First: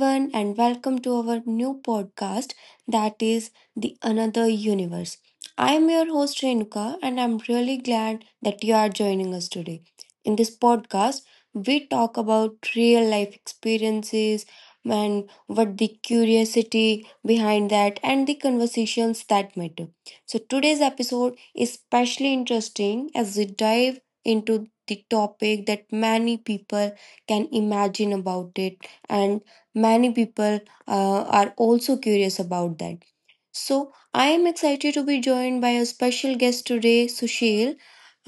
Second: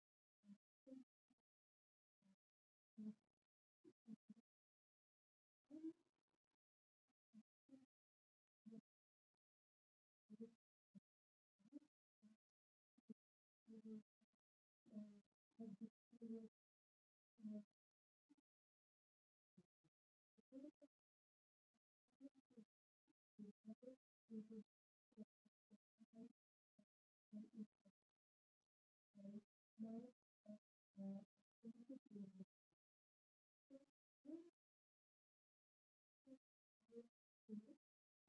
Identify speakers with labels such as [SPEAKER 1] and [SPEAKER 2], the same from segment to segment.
[SPEAKER 1] everyone and welcome to our new podcast that is The Another Universe. I am your host Renuka and I'm really glad that you are joining us today. In this podcast, we talk about real life experiences and what the curiosity behind that and the conversations that matter. So today's episode is especially interesting as we dive to the topic that many people can imagine about it, and many people are also curious about that. So, I am excited to be joined by a special guest today, Sushil.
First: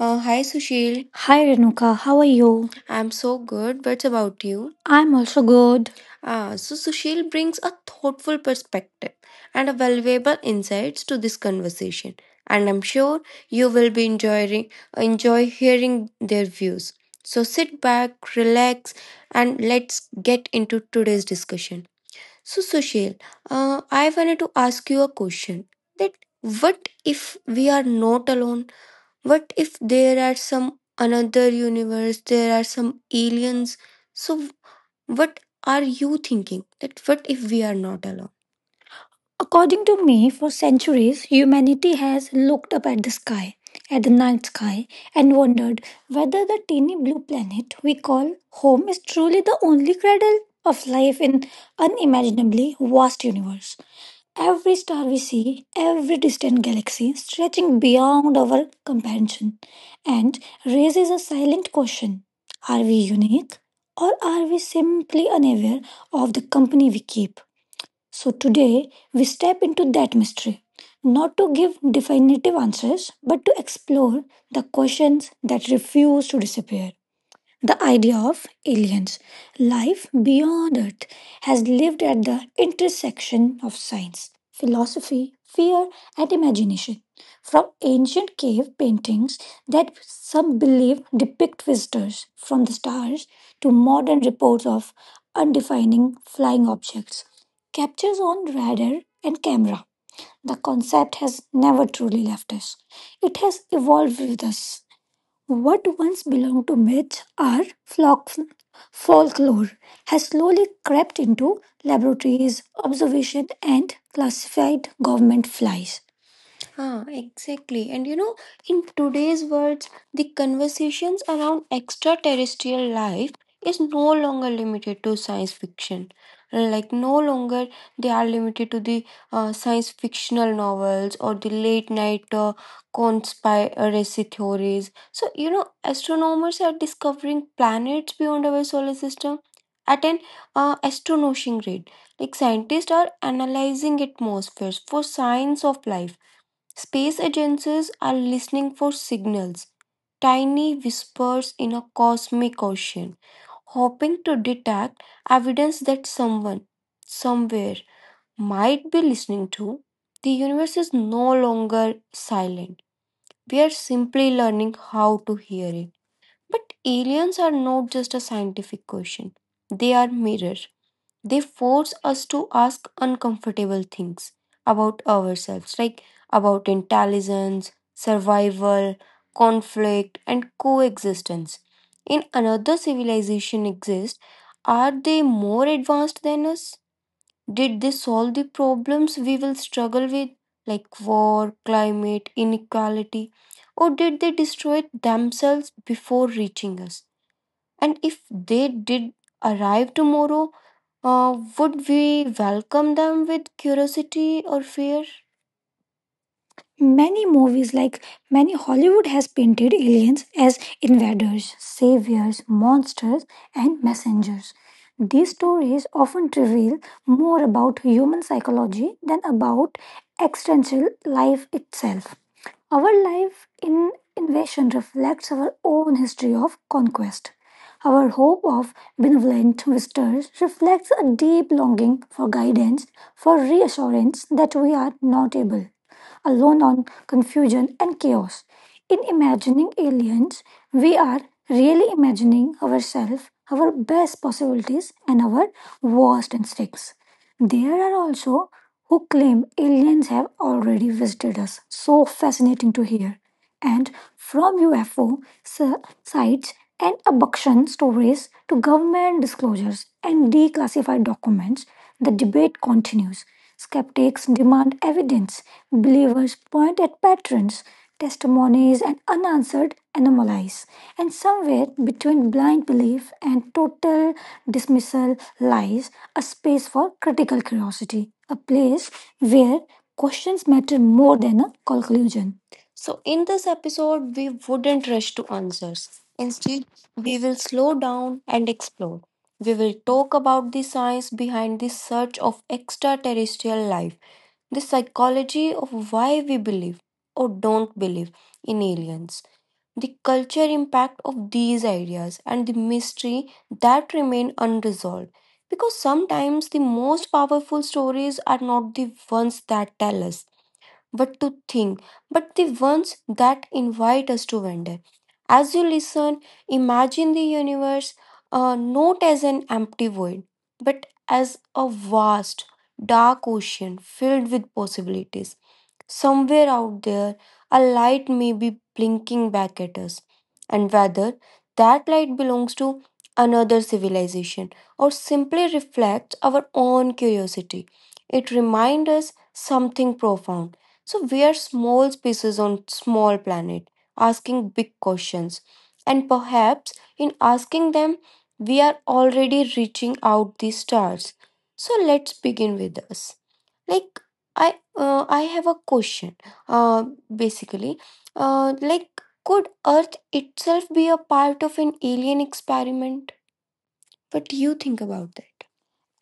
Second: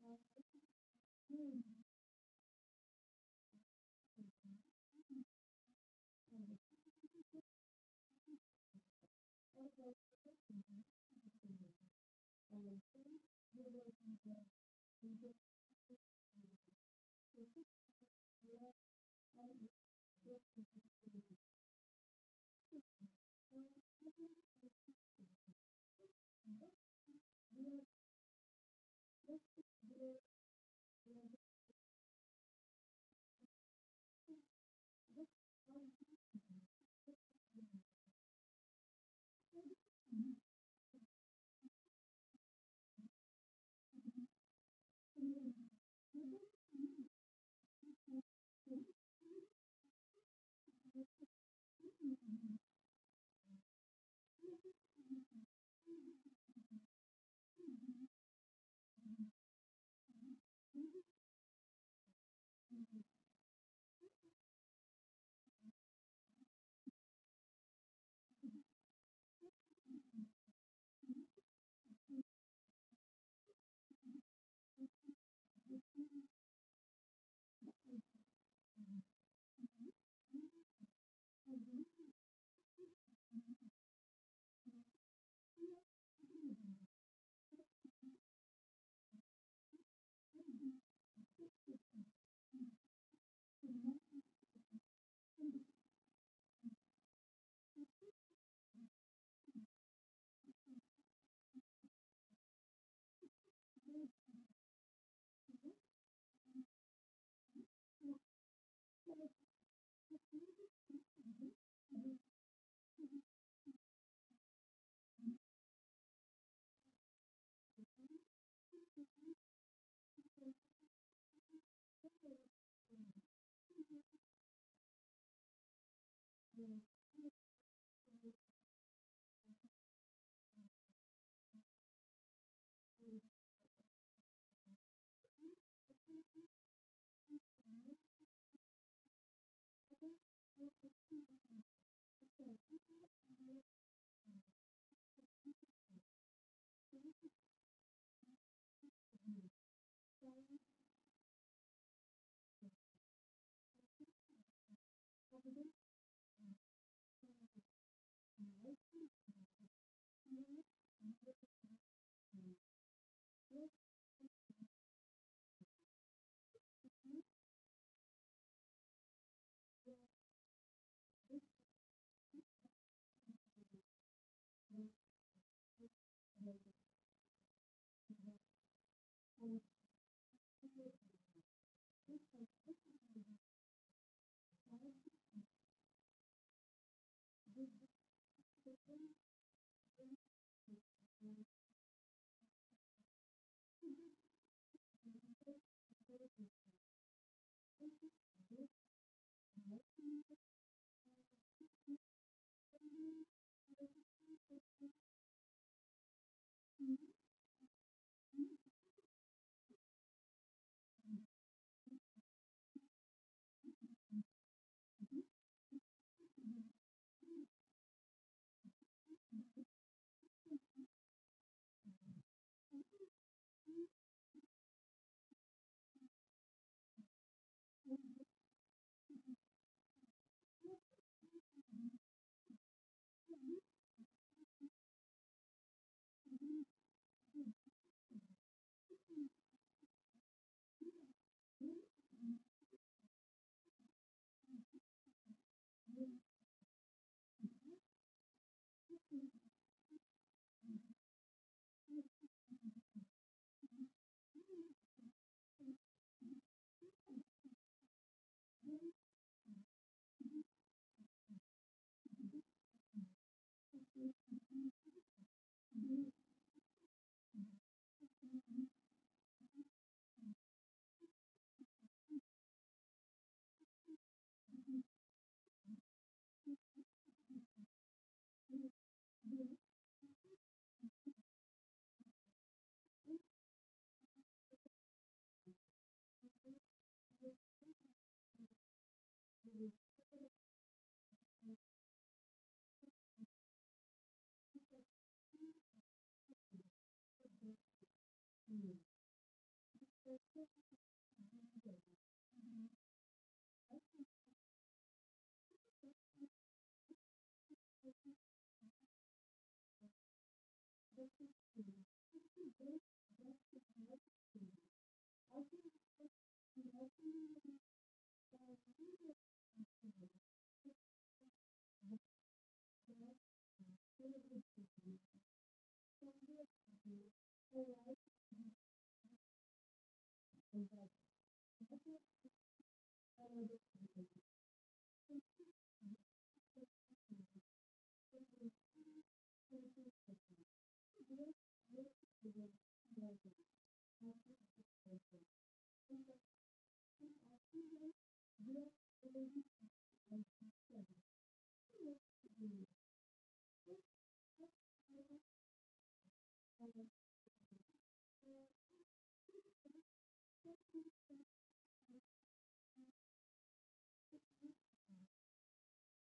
[SPEAKER 1] Hi, Sushil. Hi Renuka, how are you? I'm so good. What about you? I'm also good. Ah, so Sushil brings a thoughtful perspective and a valuable insights to this conversation, and I'm sure you will be enjoy hearing their views. So sit back, relax, and let's get into today's discussion. So, Sushil, I wanted to ask you a question that what if we are not alone? What if there are some another universe, there are some aliens? So, what are you thinking? That what if we are not alone? According to me, for centuries, humanity has looked up at the sky, at the night sky, and wondered whether the teeny blue planet we call home is truly the only cradle of life in unimaginably vast universe. Every star we see, every distant galaxy stretching beyond our comprehension, and raises a silent question. Are we unique, or are we simply unaware of the company we keep? So today we step into that mystery, not to give definitive answers, but to explore the questions that refuse to disappear. The idea of aliens, life beyond Earth, has lived at the intersection of science, philosophy, fear, and imagination. From ancient cave paintings that some believe depict visitors from the stars to modern reports of defining flying objects, captures on radar and camera. The concept has never truly left us, it has evolved with us. What once belonged to myth or flock, folklore has slowly crept into laboratories, observation, and classified government flies. Ah, exactly. And you know, in today's words, the conversations around extraterrestrial life is no longer limited to science fiction. Like, no longer they are limited to the science fictional novels or the late night conspiracy theories. So, you know, astronomers are discovering planets beyond our solar system at an astonishing rate. Like, scientists are analyzing atmospheres for signs of life. Space agencies are listening for signals, tiny whispers in a cosmic ocean, hoping to detect evidence that someone, somewhere, might be listening to. The universe is no longer silent. We are simply learning how to hear it. But aliens are not just a scientific question, they are mirror. They force us to ask uncomfortable things about ourselves, like about intelligence, survival, conflict, and coexistence. In another civilization exists, are they more advanced than us? Did they solve the problems we will struggle with, like war, climate, inequality? Or did they destroy themselves before reaching us? And if they did arrive tomorrow, would we welcome them with curiosity or fear? Many movies like Hollywood has painted aliens as invaders, saviors, monsters, and messengers dangers. These stories often reveal more about human psychology than about existential life itself. Our life in invasion reflects our own history of conquest. Our hope of benevolent visitors reflects a deep longing for guidance, for reassurance that we are not able, alone on confusion and chaos. In imagining aliens, we are really imagining ourselves, our best possibilities, and our worst instincts. There are also who claim aliens have already visited us. So fascinating to hear. And from UFO sites and abduction stories to government disclosures and declassified documents, the debate continues. Skeptics demand evidence. Believers point at patterns, testimonies, and unanswered anomalies. And somewhere between blind belief and total dismissal lies a space for critical curiosity, a place where questions matter more than a conclusion. So, in this episode, we wouldn't rush to answers. Instead, we will slow down and explore. We will talk about the science behind the search of extraterrestrial life, the psychology of why we believe or don't believe in aliens, the culture impact of these ideas, and the mystery that remain unresolved. Because sometimes the most powerful stories are not the ones that tell us but to think, but the ones that invite us to wonder. As you listen, imagine the universe not as an empty void, but as a vast, dark ocean filled with possibilities realities. Somewhere out there, a light may be blinking back at us, and whether that light belongs to another civilization or simply reflects our own curiosity, it reminds us something profound. So, we are small species on small planet, asking big questions, and perhaps in asking them, we are already reaching out the stars. So let's begin with us. Like I have a question. Uh, Basically, like could Earth itself be a part of an alien experiment? What do you think about that?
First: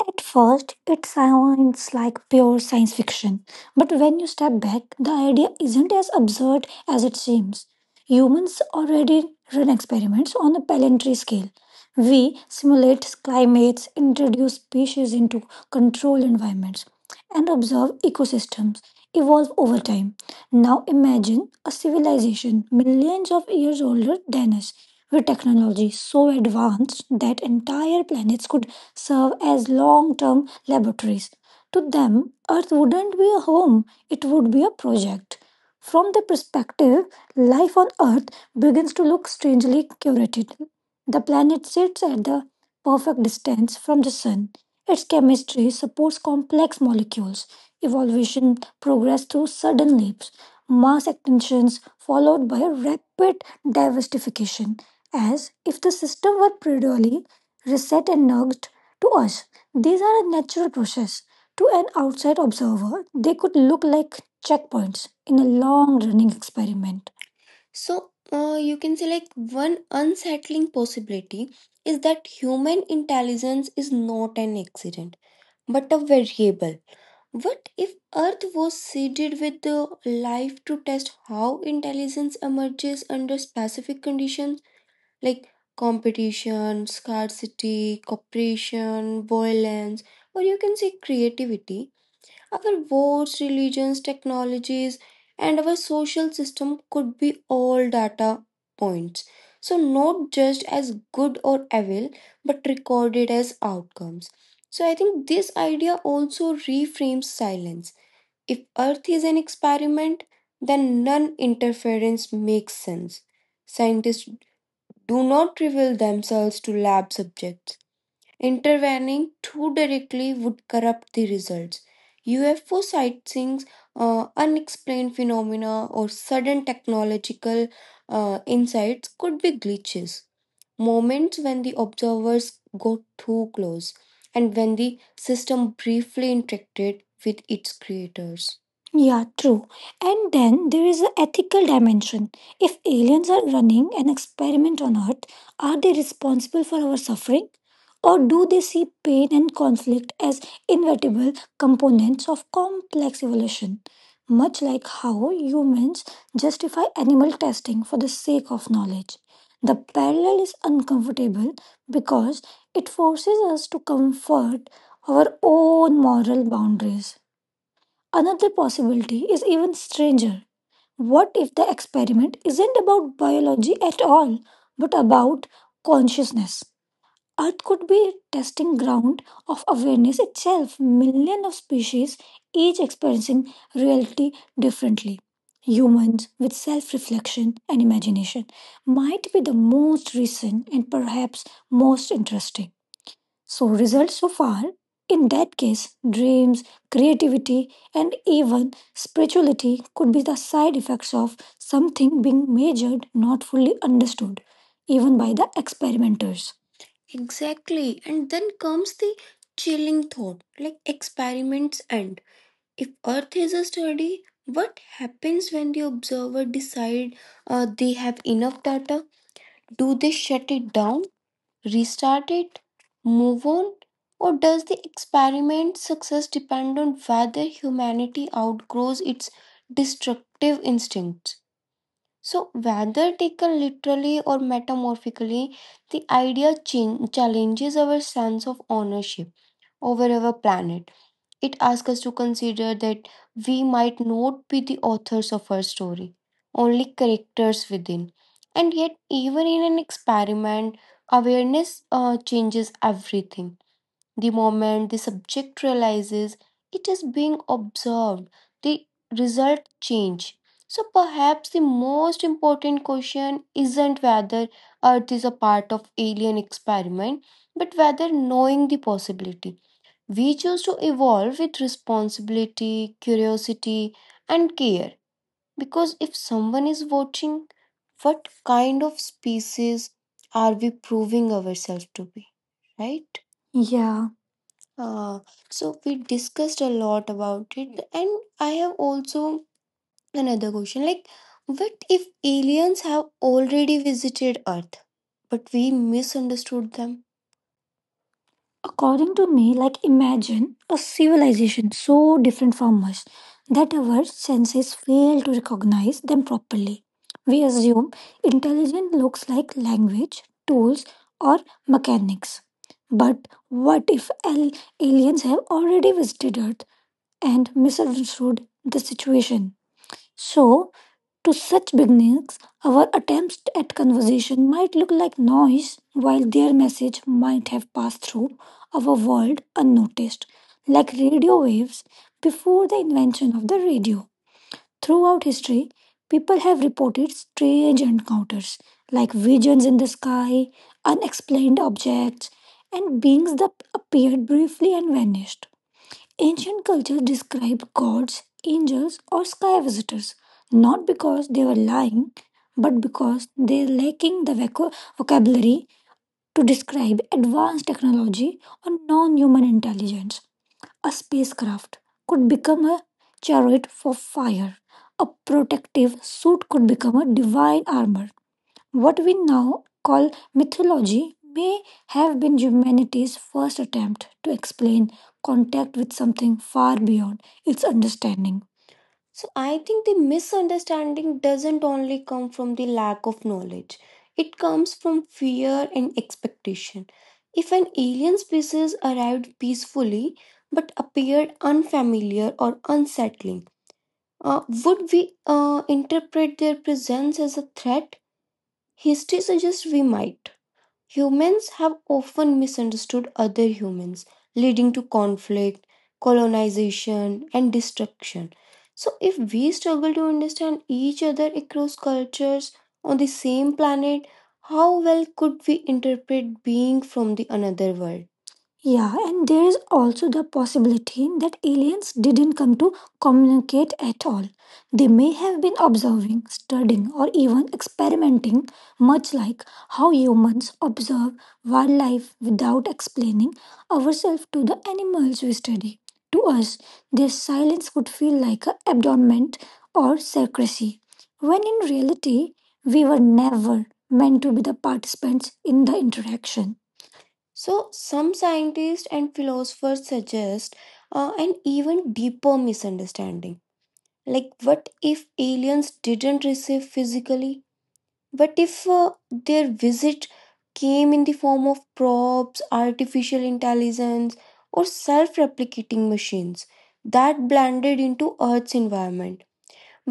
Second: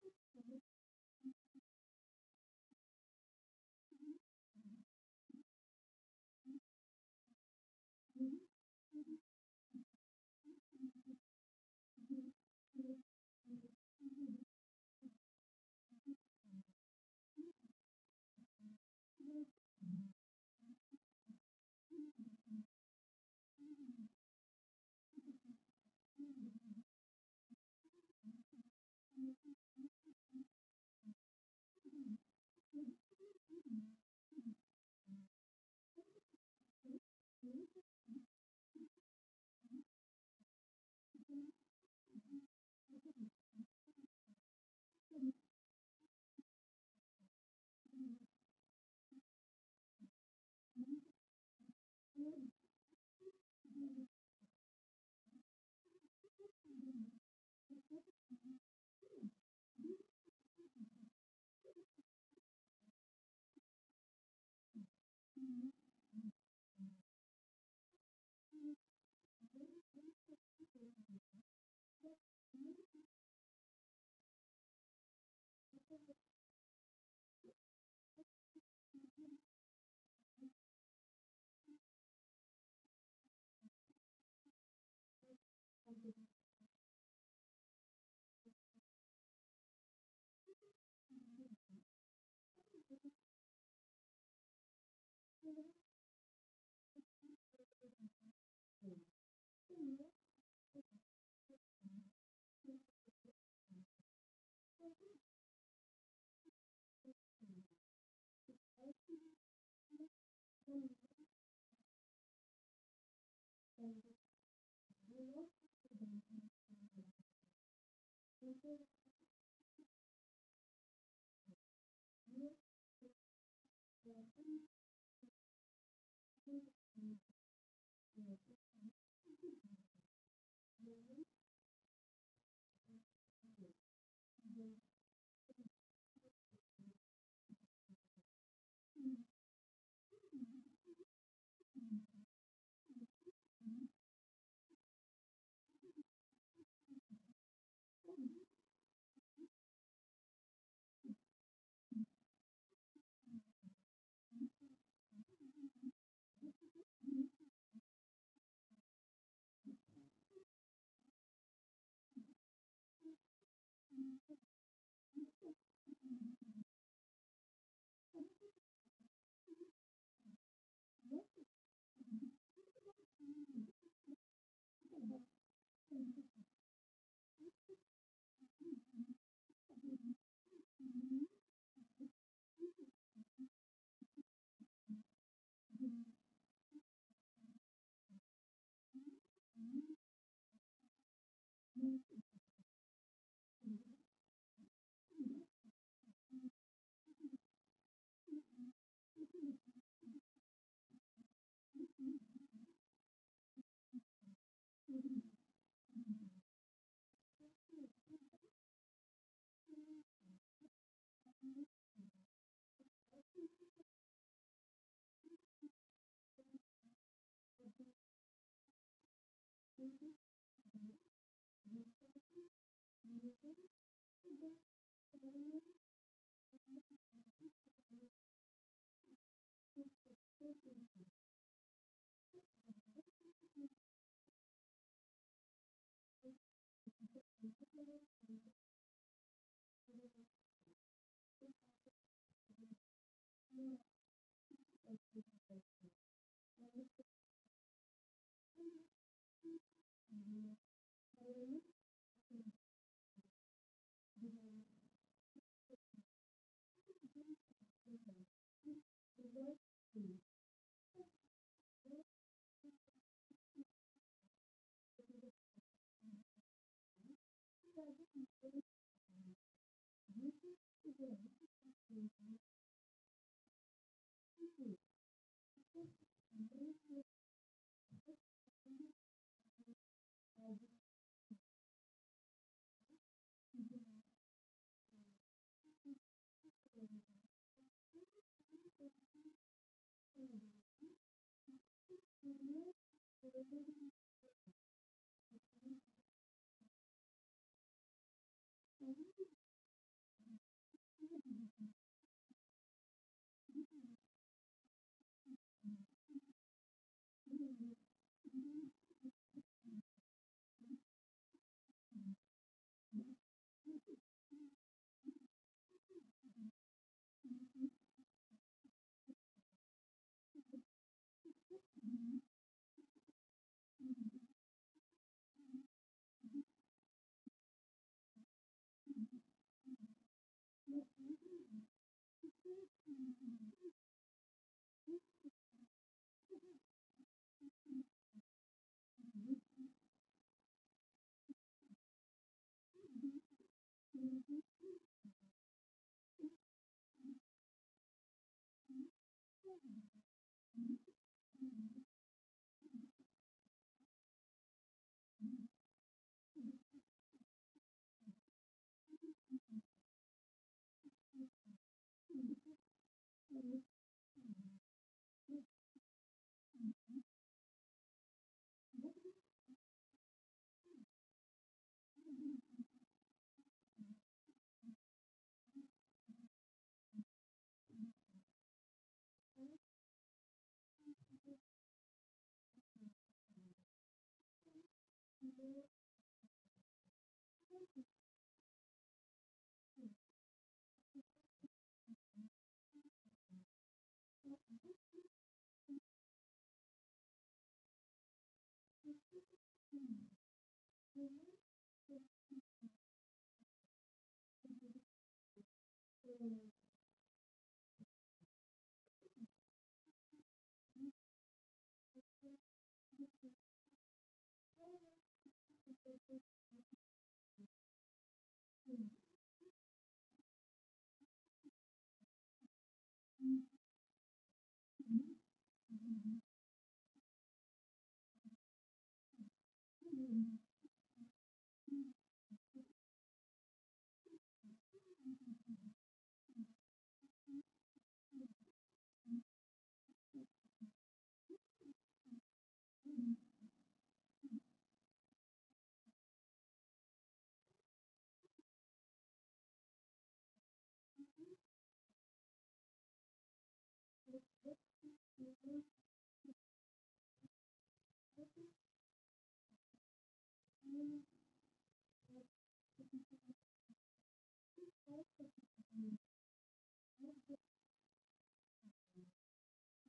[SPEAKER 1] At first, it sounds like pure science fiction, but when you step back, the idea isn't as absurd as it seems. Humans already run experiments on a planetary scale. We simulate climates, introduce species into controlled environments, and observe ecosystems evolve over time. Now imagine a civilization millions of years older than us, with technology so advanced that entire planets could serve as long term laboratories. To them, Earth wouldn't be a home, it would be a project. From their perspective, life on Earth begins to look strangely curated. The planet sits at the perfect distance from the Sun. Its chemistry supports complex molecules. Evolution progress through sudden leaps mass extinctions followed by a rapid diversification, as if the system were periodically reset and nudged to us. These are a natural process. To an outside observer, they could look like checkpoints in a long running experiment. So, you can say like one unsettling possibility is that human intelligence is not an accident but a variable. What if Earth was seeded with the life to test how intelligence emerges under specific conditions like competition, scarcity, cooperation, violence, or you can say creativity? Our wars, religions, technologies, and our social system could be all data points. So, not just as good or evil, but recorded as outcomes. So, I think this idea also reframes silence. If Earth is an experiment, then non interference makes sense.
[SPEAKER 2] Thank you.
[SPEAKER 1] Scientists do not reveal themselves to lab subjects. Intervening too directly would corrupt the results. UFO sightings, unexplained phenomena, or sudden technological insights could be glitches moments when the observers got too close and when the system briefly interacted with its creators. Yeah, true. And then there is an ethical dimension. If aliens are running an experiment on Earth, are they responsible for our suffering? Or do they see pain and conflict as inevitable components of complex evolution? Much like how humans justify animal testing for the sake of knowledge. The parallel is uncomfortable because it forces us to comfort our own moral boundaries. Another possibility is even stranger. What if the experiment isn't about biology at all, but about consciousness? Earth could be a testing ground of awareness itself. Millions of species, each experiencing reality differently. Humans, with self reflection and imagination, might be the most recent and perhaps most interesting. So, results so far, in that case, dreams, creativity, and even spirituality could be the side effects of something being measured, not fully understood by the experimenters. Exactly. And then comes the chilling thought like experiments end. If Earth is a study, what happens when the observer decide they have enough data? Do they shut it down, start it, move on? Or does the experiment success depend on whether humanity outgrows its destructive instincts? So, whether taken literally or metamorphically, the idea challenges our sense of ownership over our planet. It asks us to consider that we might not be the authors of our story, only characters within. And yet, even in an experiment, awareness changes everything. The moment the subject realizes it is being observed, the result changes. So perhaps the most important question isn't whether Earth is a part of alien experiment, but whether knowing the possibility. We choose to evolve with responsibility, curiosity, and care. Because if something, what kind of species are we proving ourselves to be, right? Yeah. Uh, so we discussed a lot about it, and I have also another question. Like what if aliens have already visited Earth, but we misunderstood them? According to me, like imagine a civilization so different from us that our senses fail to recognize them properly. We assume intelligence looks like language, tools, or mechanics. But what if aliens have already visited Earth and misunderstood the situation? So, to such beginnings, our attempts at conversation might look like noise, while their message might have passed through our world unnoticed, like radio waves before the invention of the radio. Throughout history, people have reported strange encounters, like visions in the sky, unexplained objects, and beings that appeared briefly and vanished. Ancient cultures describe gods, angels, or sky visitors not because they were lying, but because they lacking the vocabulary to describe advanced technology or non-human intelligence. A spacecraft could become a chariot for fire. A protective suit could become a divine armor what we now call mythology may have been humanity's first attempt to explain contact with something far beyond its understanding. So I think the misunderstanding doesn't only come from the lack of knowledge. It comes from fear and expectation. If an alien species arrived peacefully but appeared unfamiliar or unsettling, would we interpret their presence as a threat? History suggests we might. Humans have often misunderstood other humans, leading to conflict, colonization, and destruction. So, if we struggle to understand each other across cultures on the same planet, how well could we interpret being from the another world? Yeah, and there is also the possibility that aliens didn't come to communicate at all. They may have been observing, studying, or even experimenting, much like how humans observe wildlife without explaining ourselves to the animals we study. To us, their silence would feel like an abandonment or secrecy, when in reality, we were never meant to be the participants in the interaction. So, some scientists and philosophers suggest an even deeper misunderstanding. Like, what if aliens didn't receive physically? What if their visit came in the form of probes, artificial intelligence, or self replicating machines that blended into Earth's environment?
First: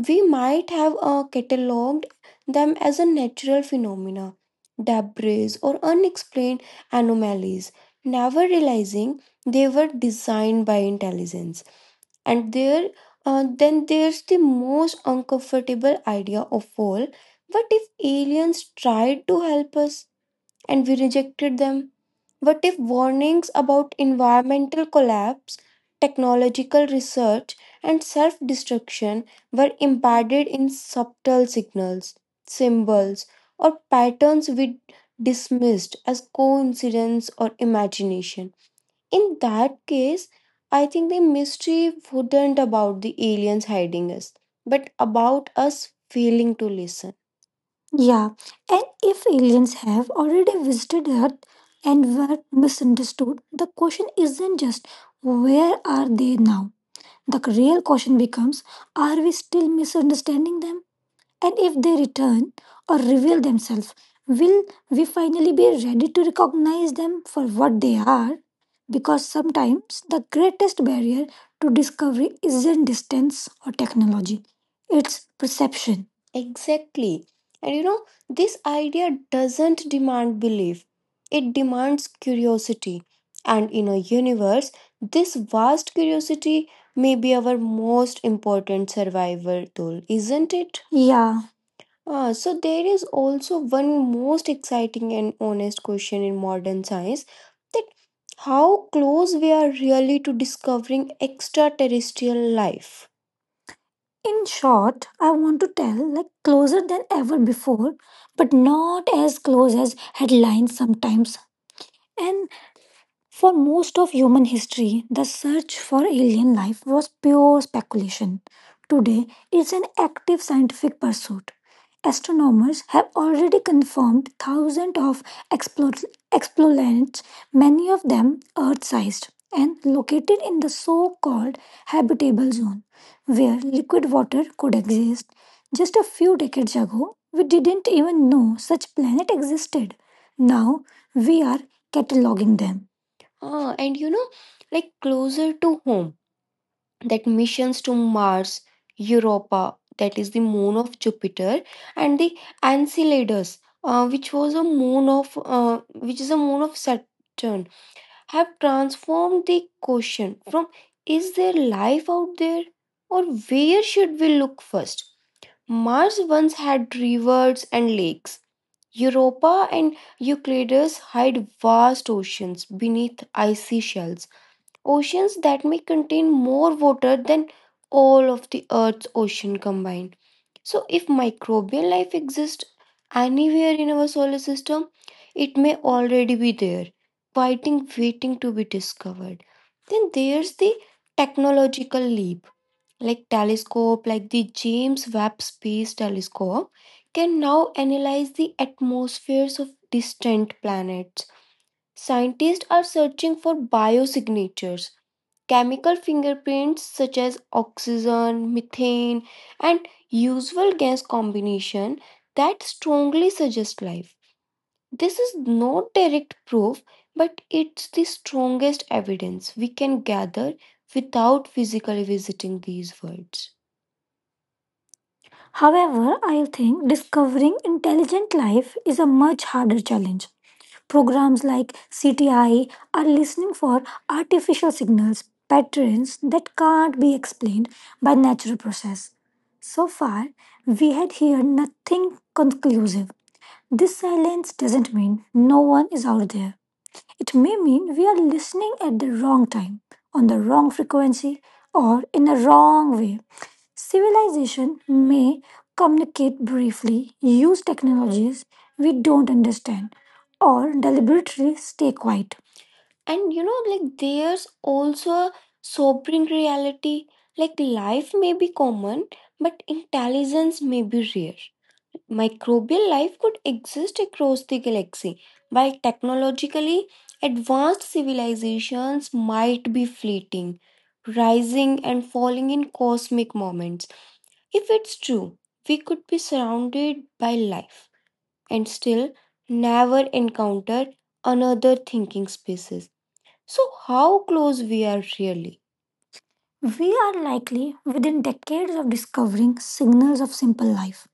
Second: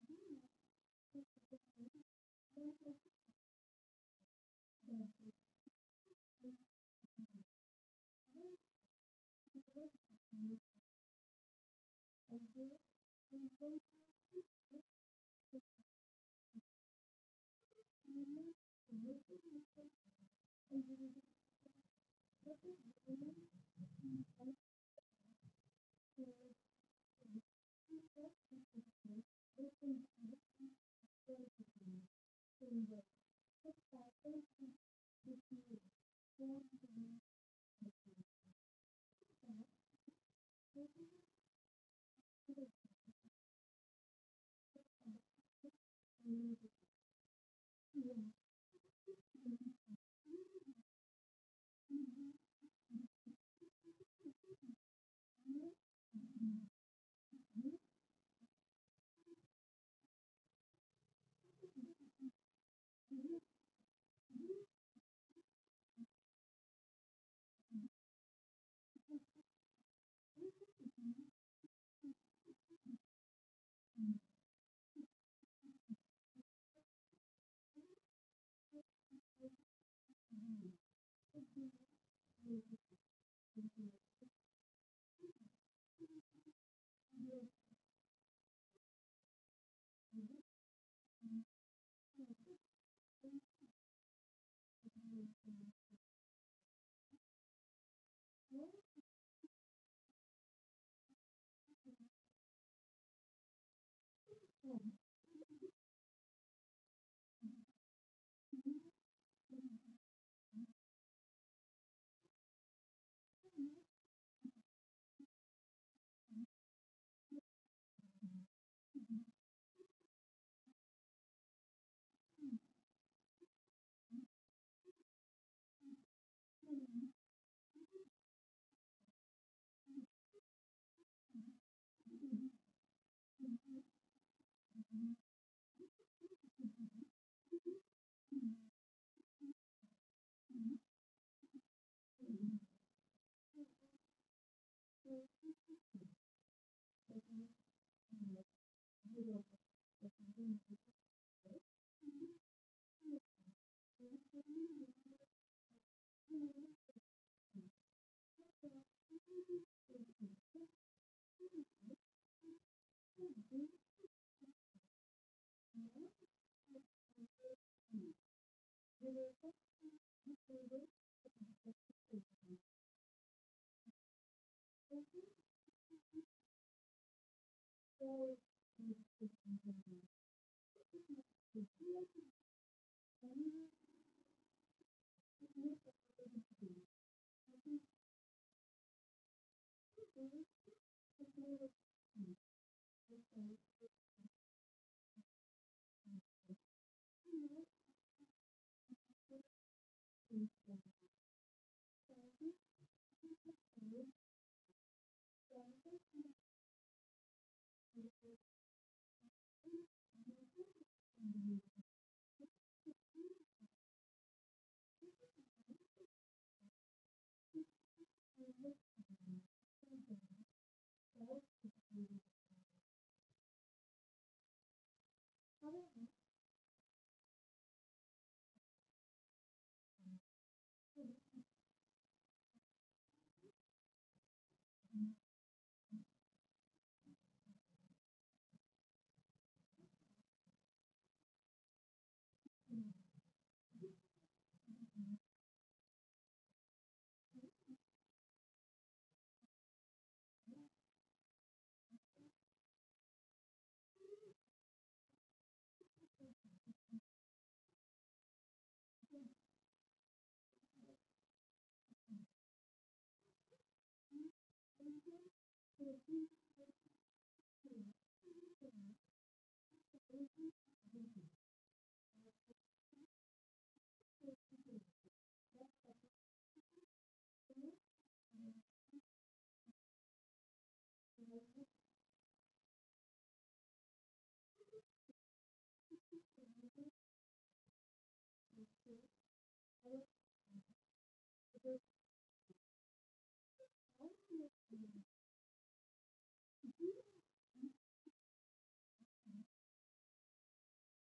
[SPEAKER 1] We might have catalogued them as a natural phenomena, debris, or unexplained anomalies, never realizing they were designed by intelligence. And there, then there's the most uncomfortable idea of all. What if aliens tried to help us? We rejected them? What if warnings about environmental collapse, technological research, and self destruction were embedded in subtle signals, symbols, or patterns we dismissed as coincidence or imagination? In that case, I think the mystery wouldn't about the aliens hiding us, but about us failing to listen. Yeah, and if aliens have already visited Earth and were misunderstood, the question isn't just where are they now? The real question becomes are we still misunderstanding them? And if they return or reveal themselves, will we finally be ready to recognize them for what they are? Because sometimes the greatest barrier to discovery isn't distance or technology. It's perception. Exactly. And you know, this idea doesn't demand belief, it demands curiosity. And in a universe, this vast curiosity may be our most important survival tool, isn't it? Yeah. Ah, so, there is also one most exciting and honest question in modern science that how close we are really to discovering extraterrestrial life. In short, I want to tell like closer than ever before, but not as close as headlines sometimes. And for most of human history, the search for alien life was pure speculation. Today, it's an active scientific pursuit. Astronomers have already confirmed thousands of explor- explorers, many of them Earth sized, and located in the so called habitable zone, where liquid water could exist. Just a few decades ago, we didn't even know such planets existed. Now we are cataloging them. Ah, and you know, like closer to home, that missions to Mars, Europa, that is the moon of Jupiter, and the Enceladus, which is a
[SPEAKER 2] Hmm.
[SPEAKER 1] moon of Saturn, have transformed the question: Is there life out there, or where should we look first? Mars once had rivers and lakes. Europa and Euclides hide vast oceans beneath icy shells, oceans that may contain more water than all of the Earth's ocean. So, if microbial life exists anywhere in our solar system, it may already be
[SPEAKER 2] కాండాకండాగడాగాండడి.
[SPEAKER 1] there, fighting, waiting to be discovered. Then there's the technological leap like telescope like the James Webb Space Telescope can now analyze the atmospheres of distant planets. Scientists are searching for biosignatures, chemical fingerprints such as oxygen, methane, and usual gas combination that strongly suggest life. This is not direct proof, but it's the strongest evidence we can gather
[SPEAKER 2] Thank
[SPEAKER 1] without
[SPEAKER 2] you.
[SPEAKER 1] physically visiting these worlds. However, I think discovering intelligent life is a much harder challenge. Programs like CTI are listening for artificial signals, patterns that can't be explained by natural process. So far, we had heard nothing conclusive. This silence doesn't mean no one is out there. It may mean we are listening at the wrong time, on the wrong frequency, or in the wrong way. Civilization may communicate briefly, use technologies we don't understand, or deliberately stay quiet. And you know, like there's also a sobering reality. Like life may be common, but intelligence may be rare. Microbial life could exist across the galaxy, while technologically advanced civilizations might be fleeting, rising and falling in cosmic moments. If it's true, we could be surrounded by life and still never encounter another thinking species. So, how close we are really? We are likely within decades of discovering signals of simple life.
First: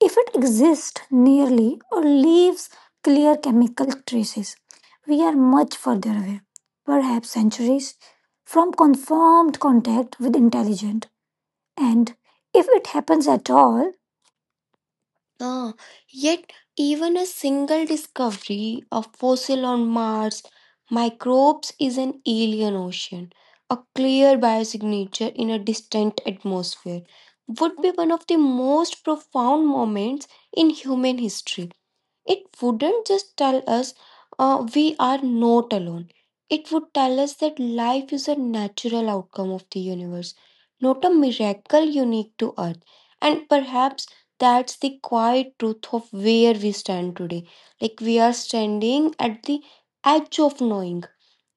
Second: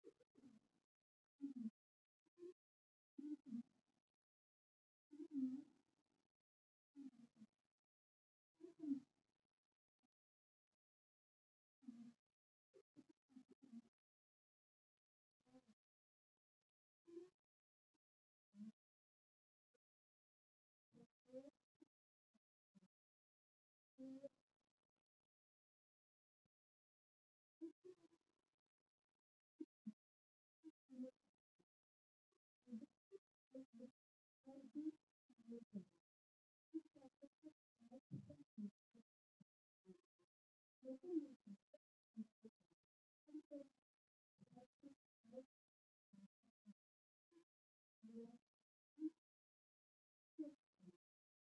[SPEAKER 1] If it exists nearly or leaves clear chemical traces, we are much further away, perhaps centuries, from confirmed contact with intelligent. And if it happens at all, Ah, yet, even a single discovery of fossil on Mars, microbes is an alien ocean, a clear biosignature in a distant atmosphere, would be one of the most profound moments in human history. It wouldn't just tell us we are not alone. It would tell us that life is a natural outcome of the universe, not a miracle unique to Earth. And perhaps that's the quiet truth of where we stand today. Like we are standing at the edge of knowing.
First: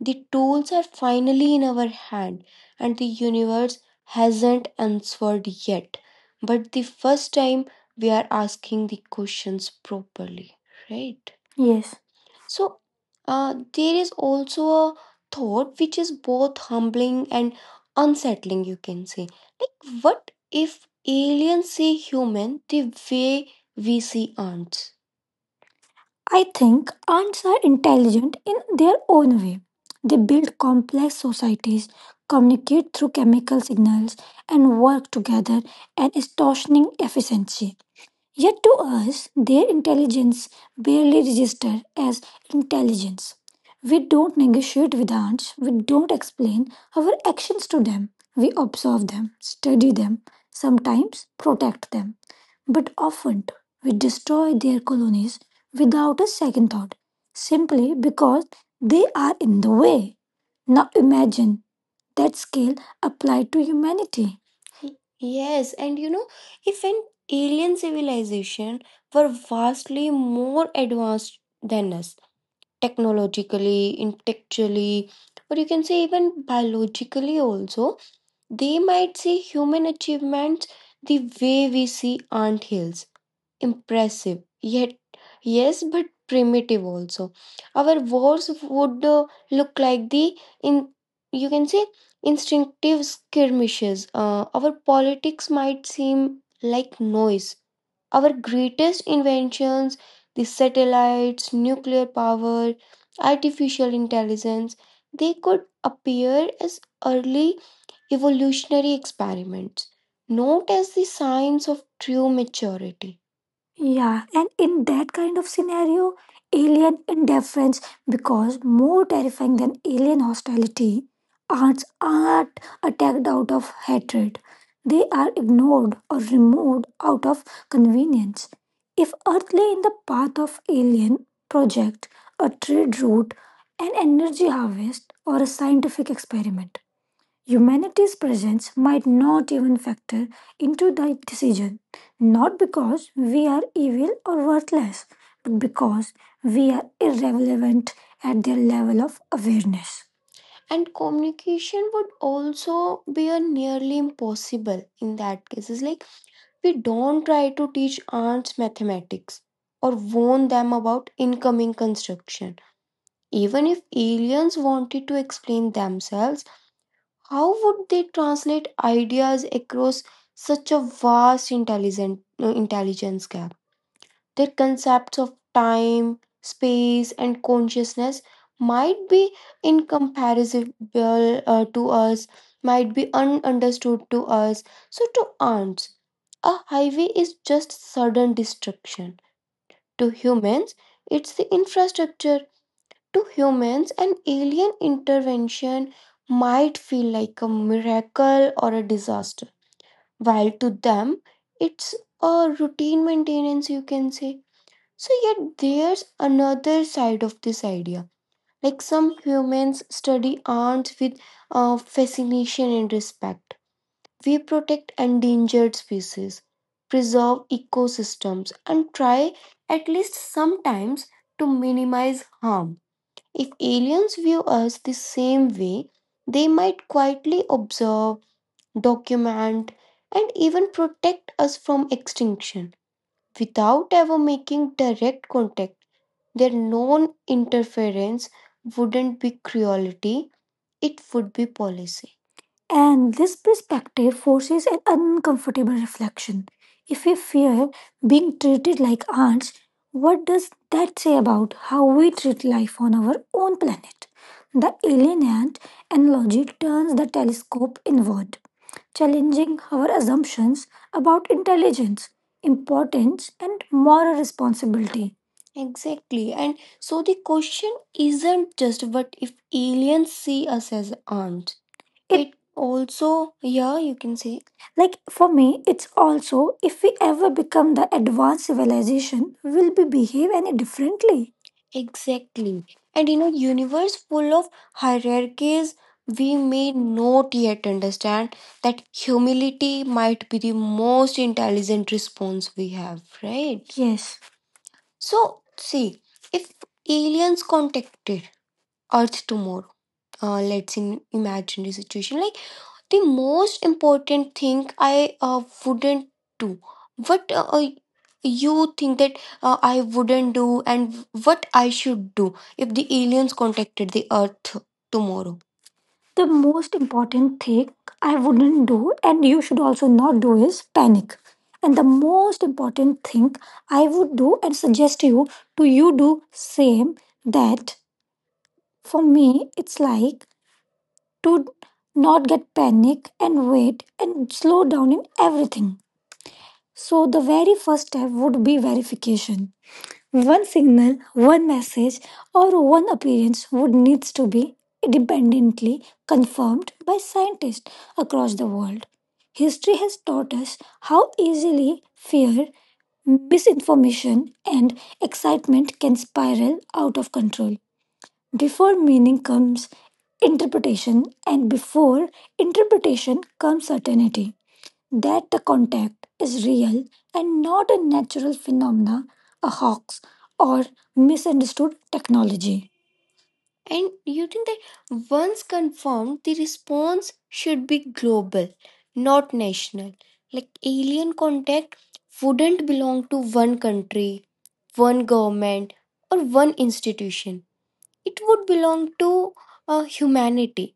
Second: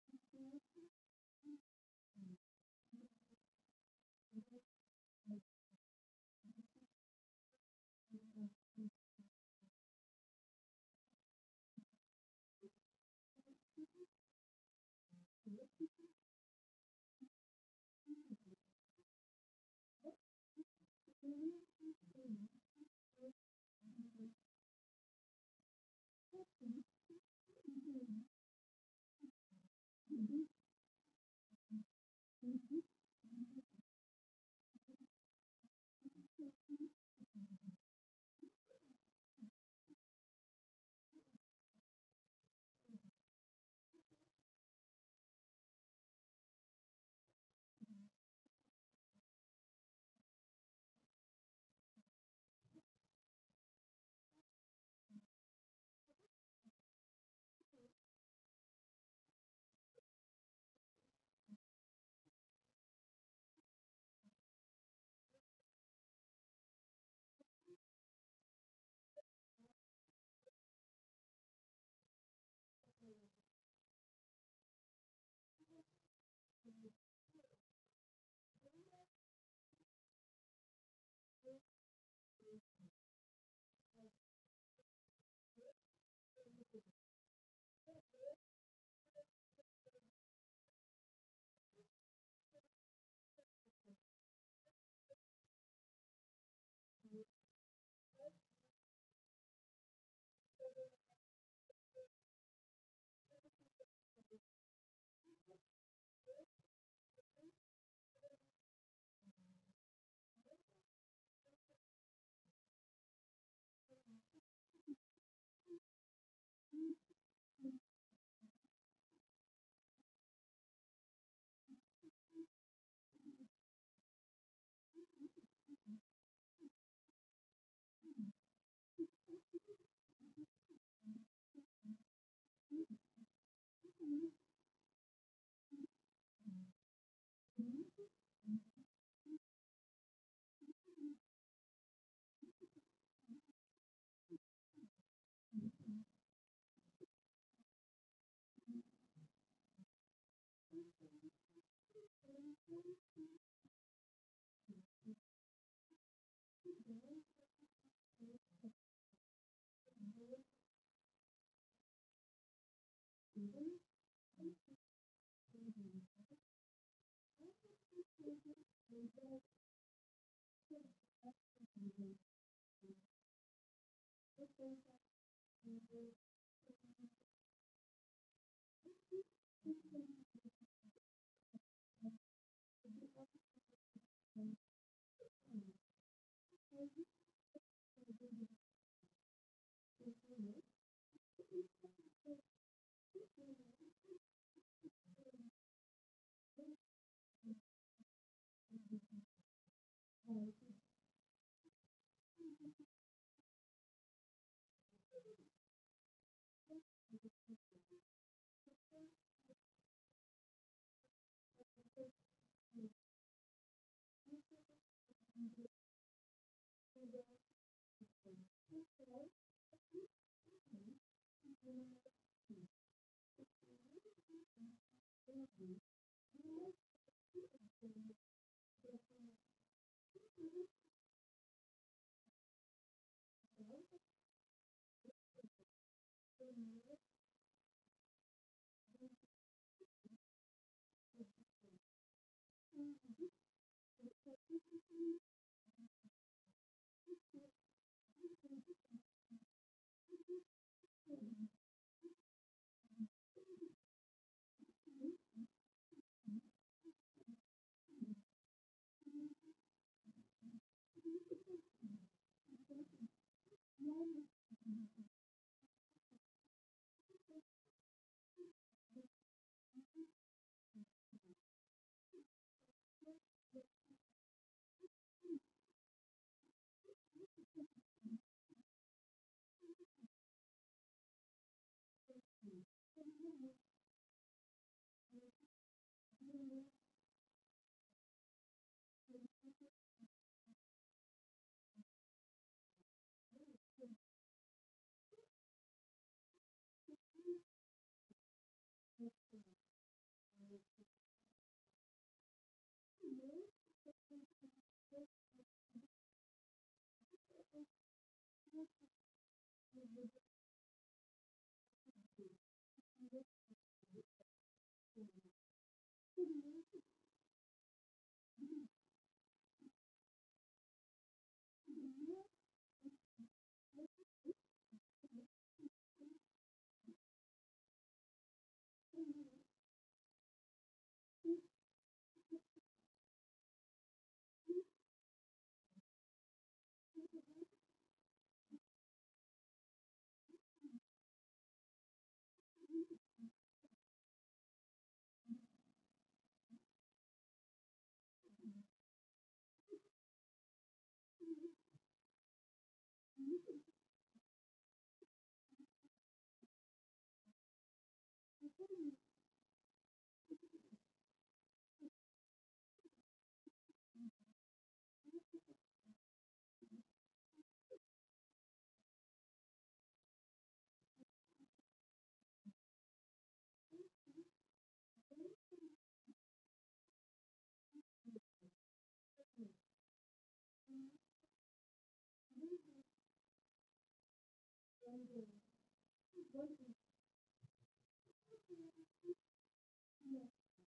[SPEAKER 1] The tools are finally in our hand and the universe hasn't answered yet. But the first time we are asking questions properly, right? Yes. So, there is also a thought which is both humbling and unsettling, you can say. Like, what if aliens see human the way we see ants? I think ants are intelligent in their own way. They build complex societies, communicate through chemical signals, and work together at astonishing efficiency. Yet to us, their intelligence barely registers as intelligence. We don't negotiate with ants, we don't explain our actions to them. We observe them, study them, sometimes protect them, but often we destroy their colonies without a second thought, simply because they are in the way. Now imagine that skill applied to humanity. Yes, and you know, if an alien civilization were vastly more advanced than us, technologically, intellectually, or you can say even biologically also, they might see human achievements the way we see ant hills impressive yet yes but primitive also our wars would look like the in you can say instinctive skirmishes our politics might seem like noise our greatest inventions the satellites nuclear power artificial intelligence they could appear as early evolutionary experiments not as the signs of true maturity yeah, and in that kind of scenario, alien indifference becomes more terrifying than alien hostility. Arts aren't attacked out of hatred, they are ignored or removed out of convenience. If Earth lay in the path of alien project, a trade route, an energy harvest, or a scientific experiment, humanity's presence might not even factor into the decision, not because we are evil or worthless, we are irrelevant at their level of awareness. And communication would also be a nearly impossible in that case it's like we don't try to teach ants mathematics or warn them about incoming construction aliens wanted to explain themselves how would they translate ideas across such a vast intelligence gap? Their concepts of time, space, and consciousness might be incomparable to us, might be ununderstood to us. So, to ants, a highway is just sudden destruction. To humans, it's infrastructure. To humans, an alien intervention might feel like a miracle or a disaster. Well to them it's a routine maintenance you can say so yet there's another side of this idea like some humans study ants with fascination and respect we protect endangered species preserve ecosystems and try at least sometimes to minimize harm if aliens view us the same way they might quietly
[SPEAKER 2] Thank you.
[SPEAKER 1] observe document, and even protect us from extinction. Without ever making direct contact, their non interference wouldn't be cruelty, it would be policy. And this perspective forces an uncomfortable reflection. If we fear being treated like ants, what does that say about how we treat life on our own planet? The alien ant analogy turns the telescope inward challenging our assumptions about intelligence, importance, and moral responsibility. Exactly. And so the question isn't just what if aliens see us as armed, it also, yeah, you can say. Like for me, it's also if we ever become the advanced civilization, will be behave any differently? Exactly. Universe full of hierarchies, we may not yet understand that humility might be the most intelligent response we have, right? Yes. So, see, if aliens contacted Earth tomorrow, let's in imaginary situation, like the most important thing I wouldn't do. What you think that I wouldn't do, and what I should do if the aliens contacted the Earth tomorrow? The most important thing I wouldn't do, and you should also not do, is panic. And the most important thing I would do and suggest you to you do same that for me it's like not get panic and wait and slow down in everything. So the very first step would be verification. One signal, one message, or one appearance would needs to be independently confirmed by scientists across the world. History has taught us how easily fear, misinformation, and excitement can spiral out of control. Before meaning comes interpretation, and before interpretation comes certainty that the contact is real and not a natural phenomena, a hoax, or misunderstood technology. And you think that once confirmed, the response should be global, not national. Like alien contact wouldn't belong to one country, one government, or one institution, it would belong to humanity,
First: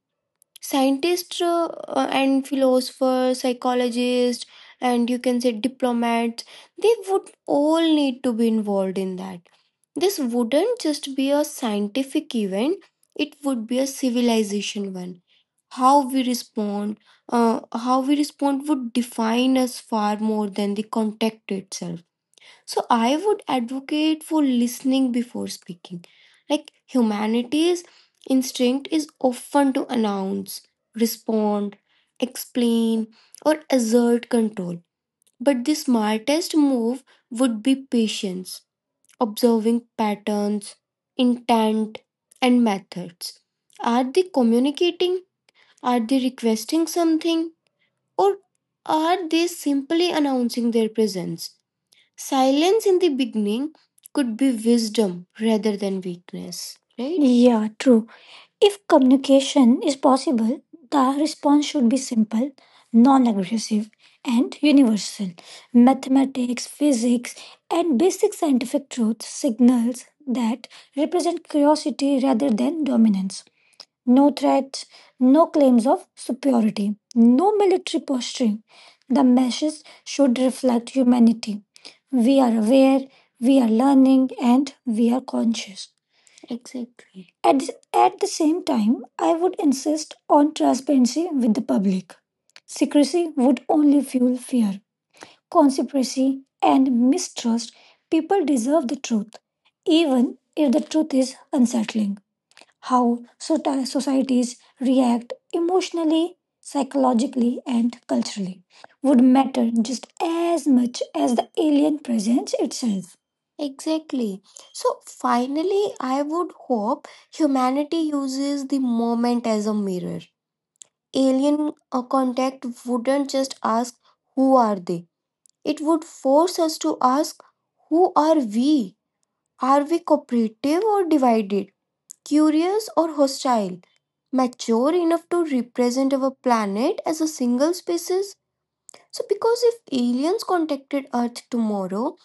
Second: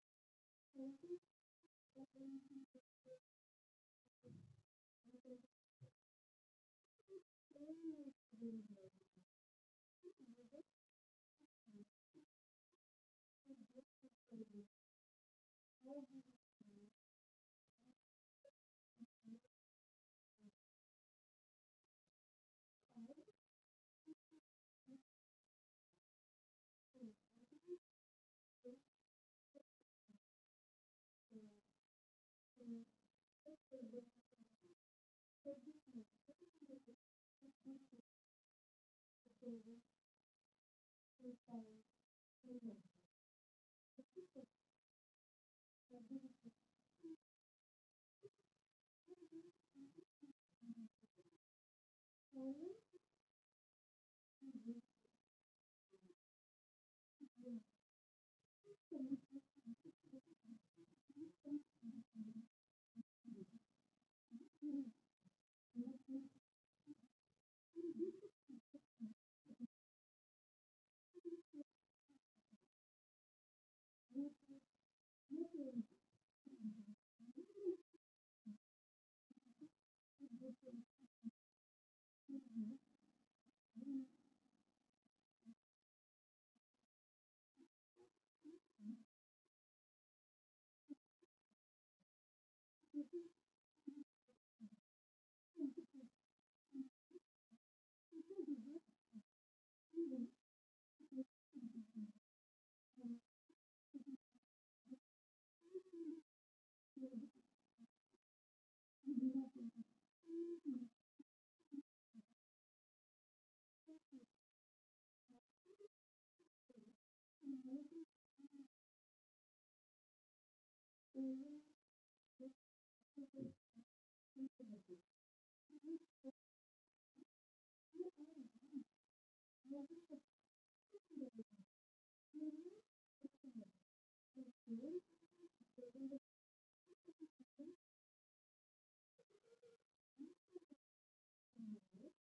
[SPEAKER 1] scientists and philosophers, psychologists, and you can say diplomats. They would all need to be involved in that. This wouldn't just be a scientific event, it would be a civilization one. how we respond uh, how we respond would define us far more than the contact itself. So I would advocate for listening before speaking. Like humanity's instinct is often to announce, respond, explain, or assert control. But the smartest move would be patience, observing patterns, intent, and methods. Are they communicating? Are they requesting something? Or are they simply announcing their presence? Silence in the beginning could be wisdom rather than weakness, right? Yeah, true. If communication is possible, the response should be simple, non aggressive, and universal. Mathematics, physics, and basic scientific truths, signals that represent curiosity rather than dominance. No threats, no claims superiority, no military posturing. The message should reflect humanity. We are aware, we are learning, and we are conscious. Exactly. At the same time, I would insist on transparency with the public. Secrecy would only fuel fear. Conspiracy and mistrust preserve the truth, if the truth is uncertain. Societies react emotionally, psychologically, and culturally, just as much as the alien presence itself. Exactly. So finally, I would hope humanity uses the moment as a mirror. Alien contact wouldn't just ask,
[SPEAKER 2] Thank
[SPEAKER 1] who are they? It would force us to ask, who are we? Are we cooperative or divided? Curious or hostile? Mature enough to represent our planet as a single species? So, because if aliens contacted Earth tomorrow,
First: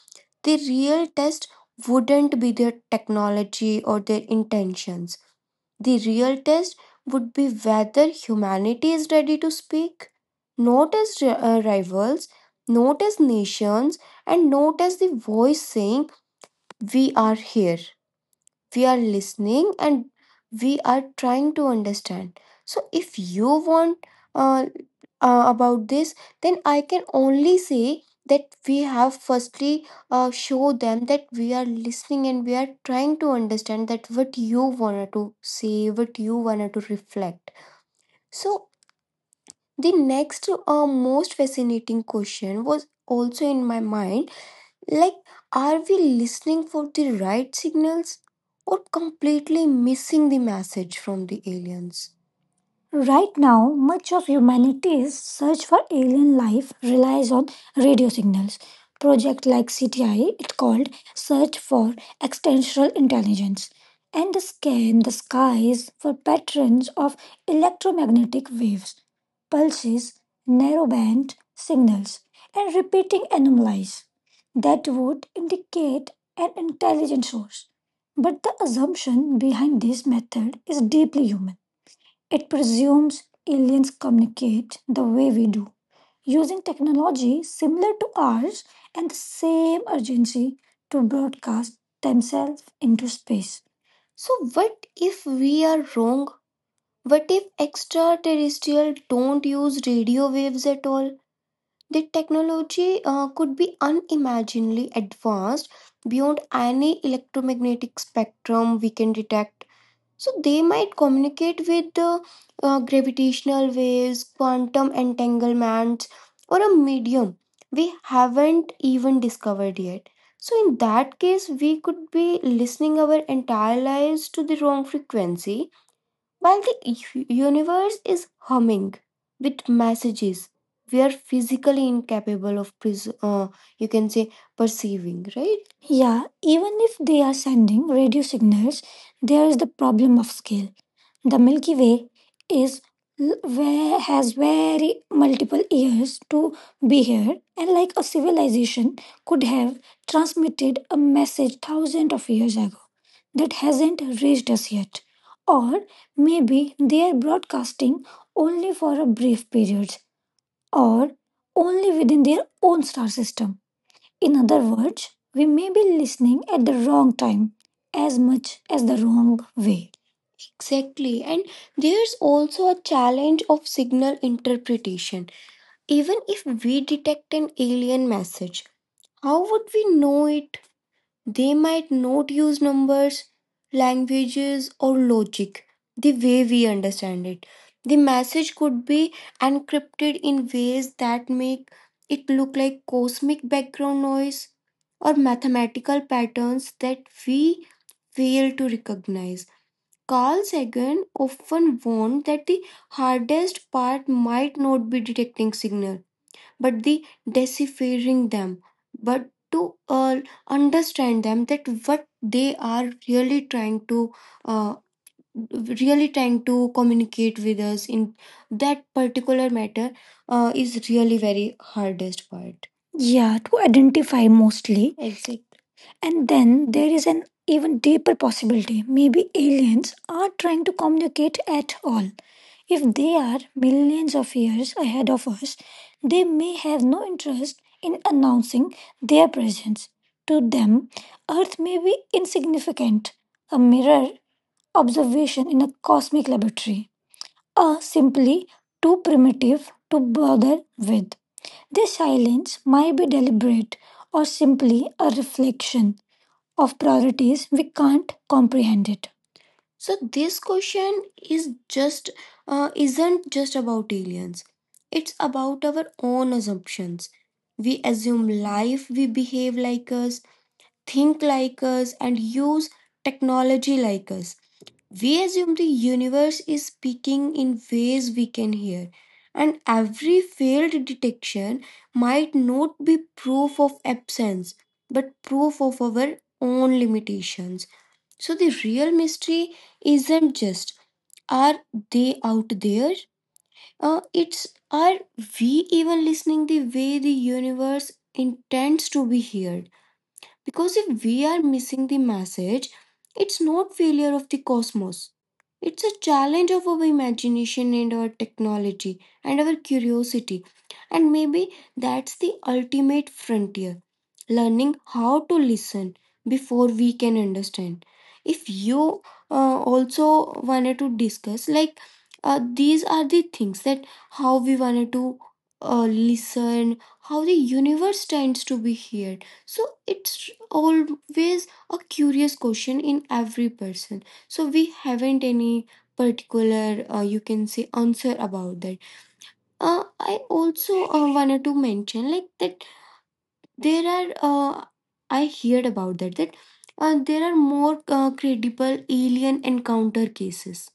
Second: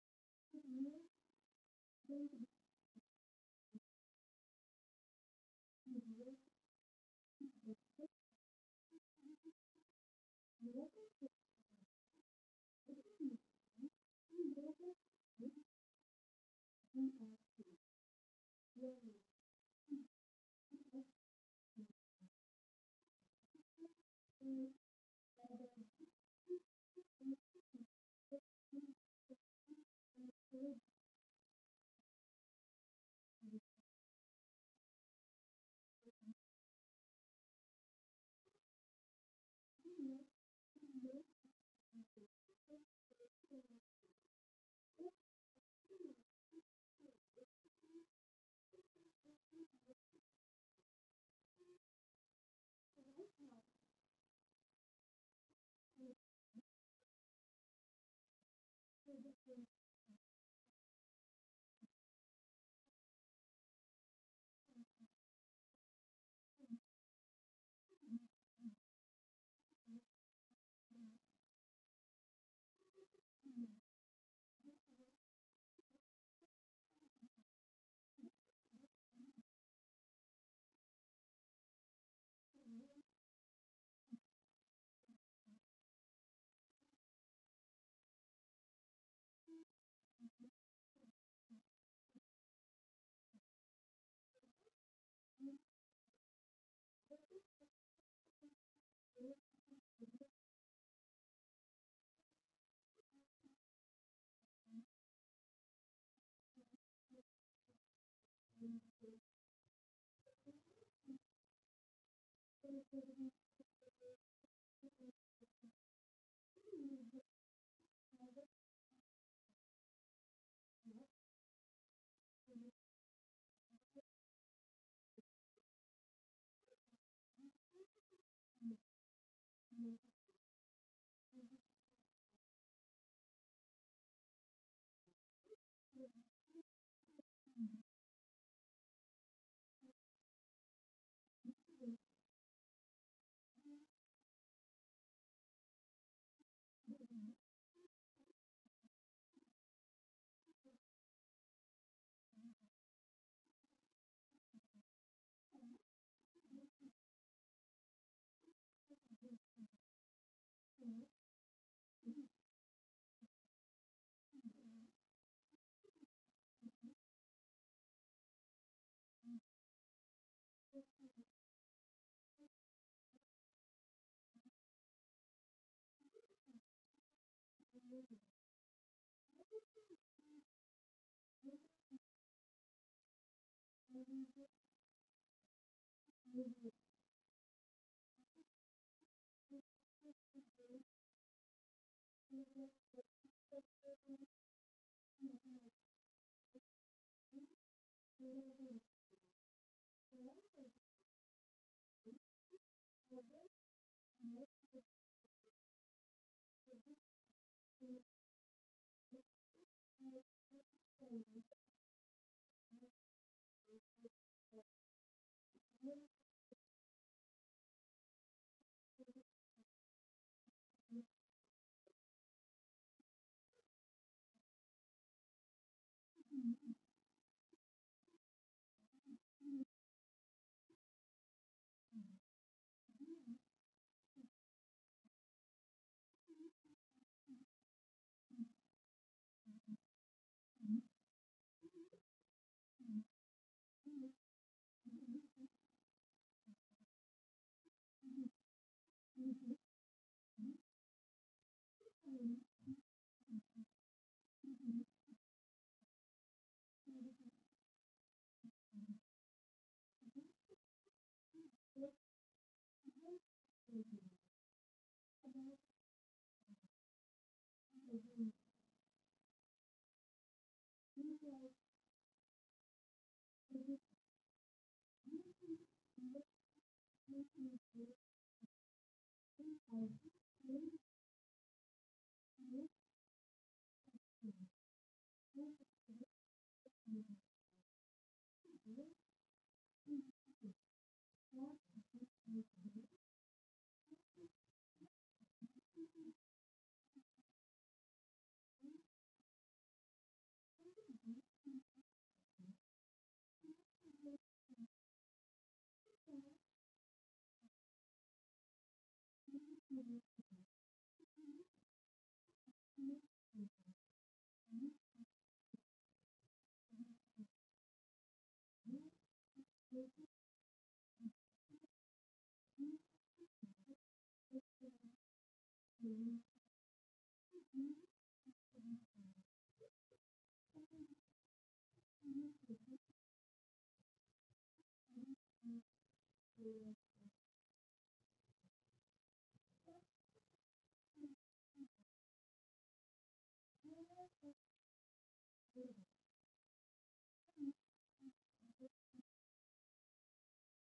[SPEAKER 1] the real test wouldn't be their technology or their intentions. The real test would be whether humanity is ready to speak, not as rivals, not as nations, and not as the voice saying, we are here, we are listening, and we are trying to understand. So if you want uh, about this, then I can only say that we have firstly show them that we are listening and we are trying to understand that what you wanted to say, what you wanted to reflect. So the next most fascinating question was also in my mind, like are we listening for the right signals or completely missing the message from the aliens? Right now, much of humanity's search for alien life relies on radio signals. Project like CTI, it's called Search for Extraterrestrial Intelligence, and they scan the skies for patterns of electromagnetic waves, pulses, narrowband signals, and repeating anomalies that would indicate an intelligent source. But the assumption behind this method is deeply human, it presumes aliens communicate the way we do, using technology similar to ours and the same urgency to broadcast themselves into space. So, what if we are wrong? What if extraterrestrials don't use radio waves at all? The technology could be unimaginably advanced beyond any electromagnetic spectrum we can detect. So they might communicate with gravitational waves, quantum
[SPEAKER 2] you.
[SPEAKER 1] entanglements, or a medium we haven't even discovered yet. So in that case, we could be listening our entire lives to the wrong frequency while the universe is humming with messages we are physically incapable of you can say perceiving, right? Yeah, even if they are sending radio signals, there is the problem of scale. The Milky Way is where has very multiple years to be here, and like a civilization could have transmitted a message thousands of years ago that hasn't reached us yet. Or maybe they are broadcasting only for a brief period or only within their own star system. In other words, we may be listening at the wrong time as much as the wrong way. Exactly, and there's also a challenge of signal interpretation. Even if we detect an alien message, how would we know it? They might not use numbers, languages, or logic the way we understand it. The message could be encrypted in ways that make it look like cosmic background noise or mathematical patterns that we fail to recognize. Carl Sagan often warned that the hardest part might not be detecting signal but the deciphering them, but to understand them that what they are uh, really trying to communicate with us in that particular matter is really very hardest part. Yeah, to identify mostly. Exactly. And then there is an even deeper possibility. Maybe aliens are trying to communicate at all. If they are millions of years ahead of us, they may have no interest in announcing their presence. To them, Earth may be insignificant, a mirror observation in a cosmic laboratory, or simply too primitive to bother with. Their silence might be deliberate or simply a reflection of priorities, we can't comprehend it. So this question is just isn't just about aliens. It's about our own assumptions. We assume life, we behave like us, think like us and use technology like us. We assume the universe is speaking ways we can hear, and every detection might not be proof of absence, but proof of our own limitations. So the real mystery isn't just are they out there? It's are we even listening the way the universe intends to be heard? Because if we are missing the message, it's not failure of the cosmos. It's a challenge of our imagination and our technology and our curiosity. And maybe that's the ultimate frontier, learning how to listen before we can understand. If you also wanted to discuss, like, these are the things that how we wanted to uh, and how the universe tends to behave. So it's always a curious question in every person. So we haven't any particular, you can say, answer about that. I also wanted to mention like that there are, I heard about that, that there are more credible alien encounter cases.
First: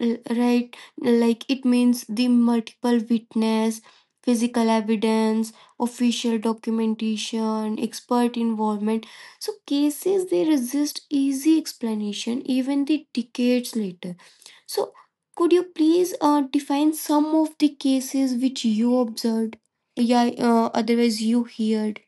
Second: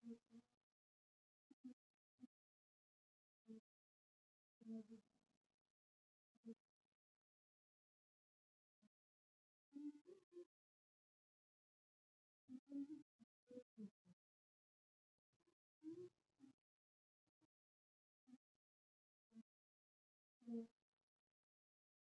[SPEAKER 1] Right, like it means the multiple witness, physical evidence, official documentation, expert involvement. So cases they resist easy explanation even
[SPEAKER 2] Thank
[SPEAKER 1] the decades later. So could you please define some of the cases which you observed, yeah, otherwise you heard?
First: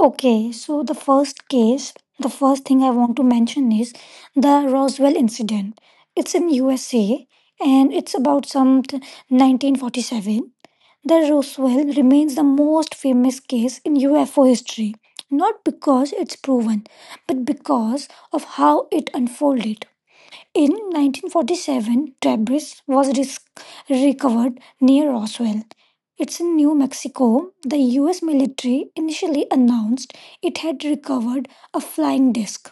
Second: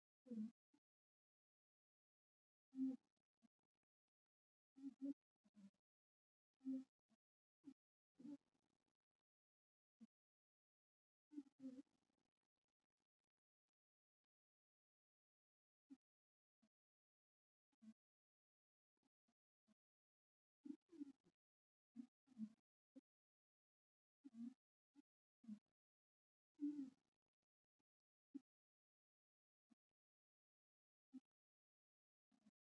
[SPEAKER 1] Okay, so the first case, the first thing I want to mention is the Roswell incident. It's in USA and it's about some 1947. The Roswell remains the most famous case in UFO history, not because it's proven, but because of how it unfolded. In 1947, debris was recovered near Roswell. It's in New Mexico. The US military initially announced it had recovered a flying disc,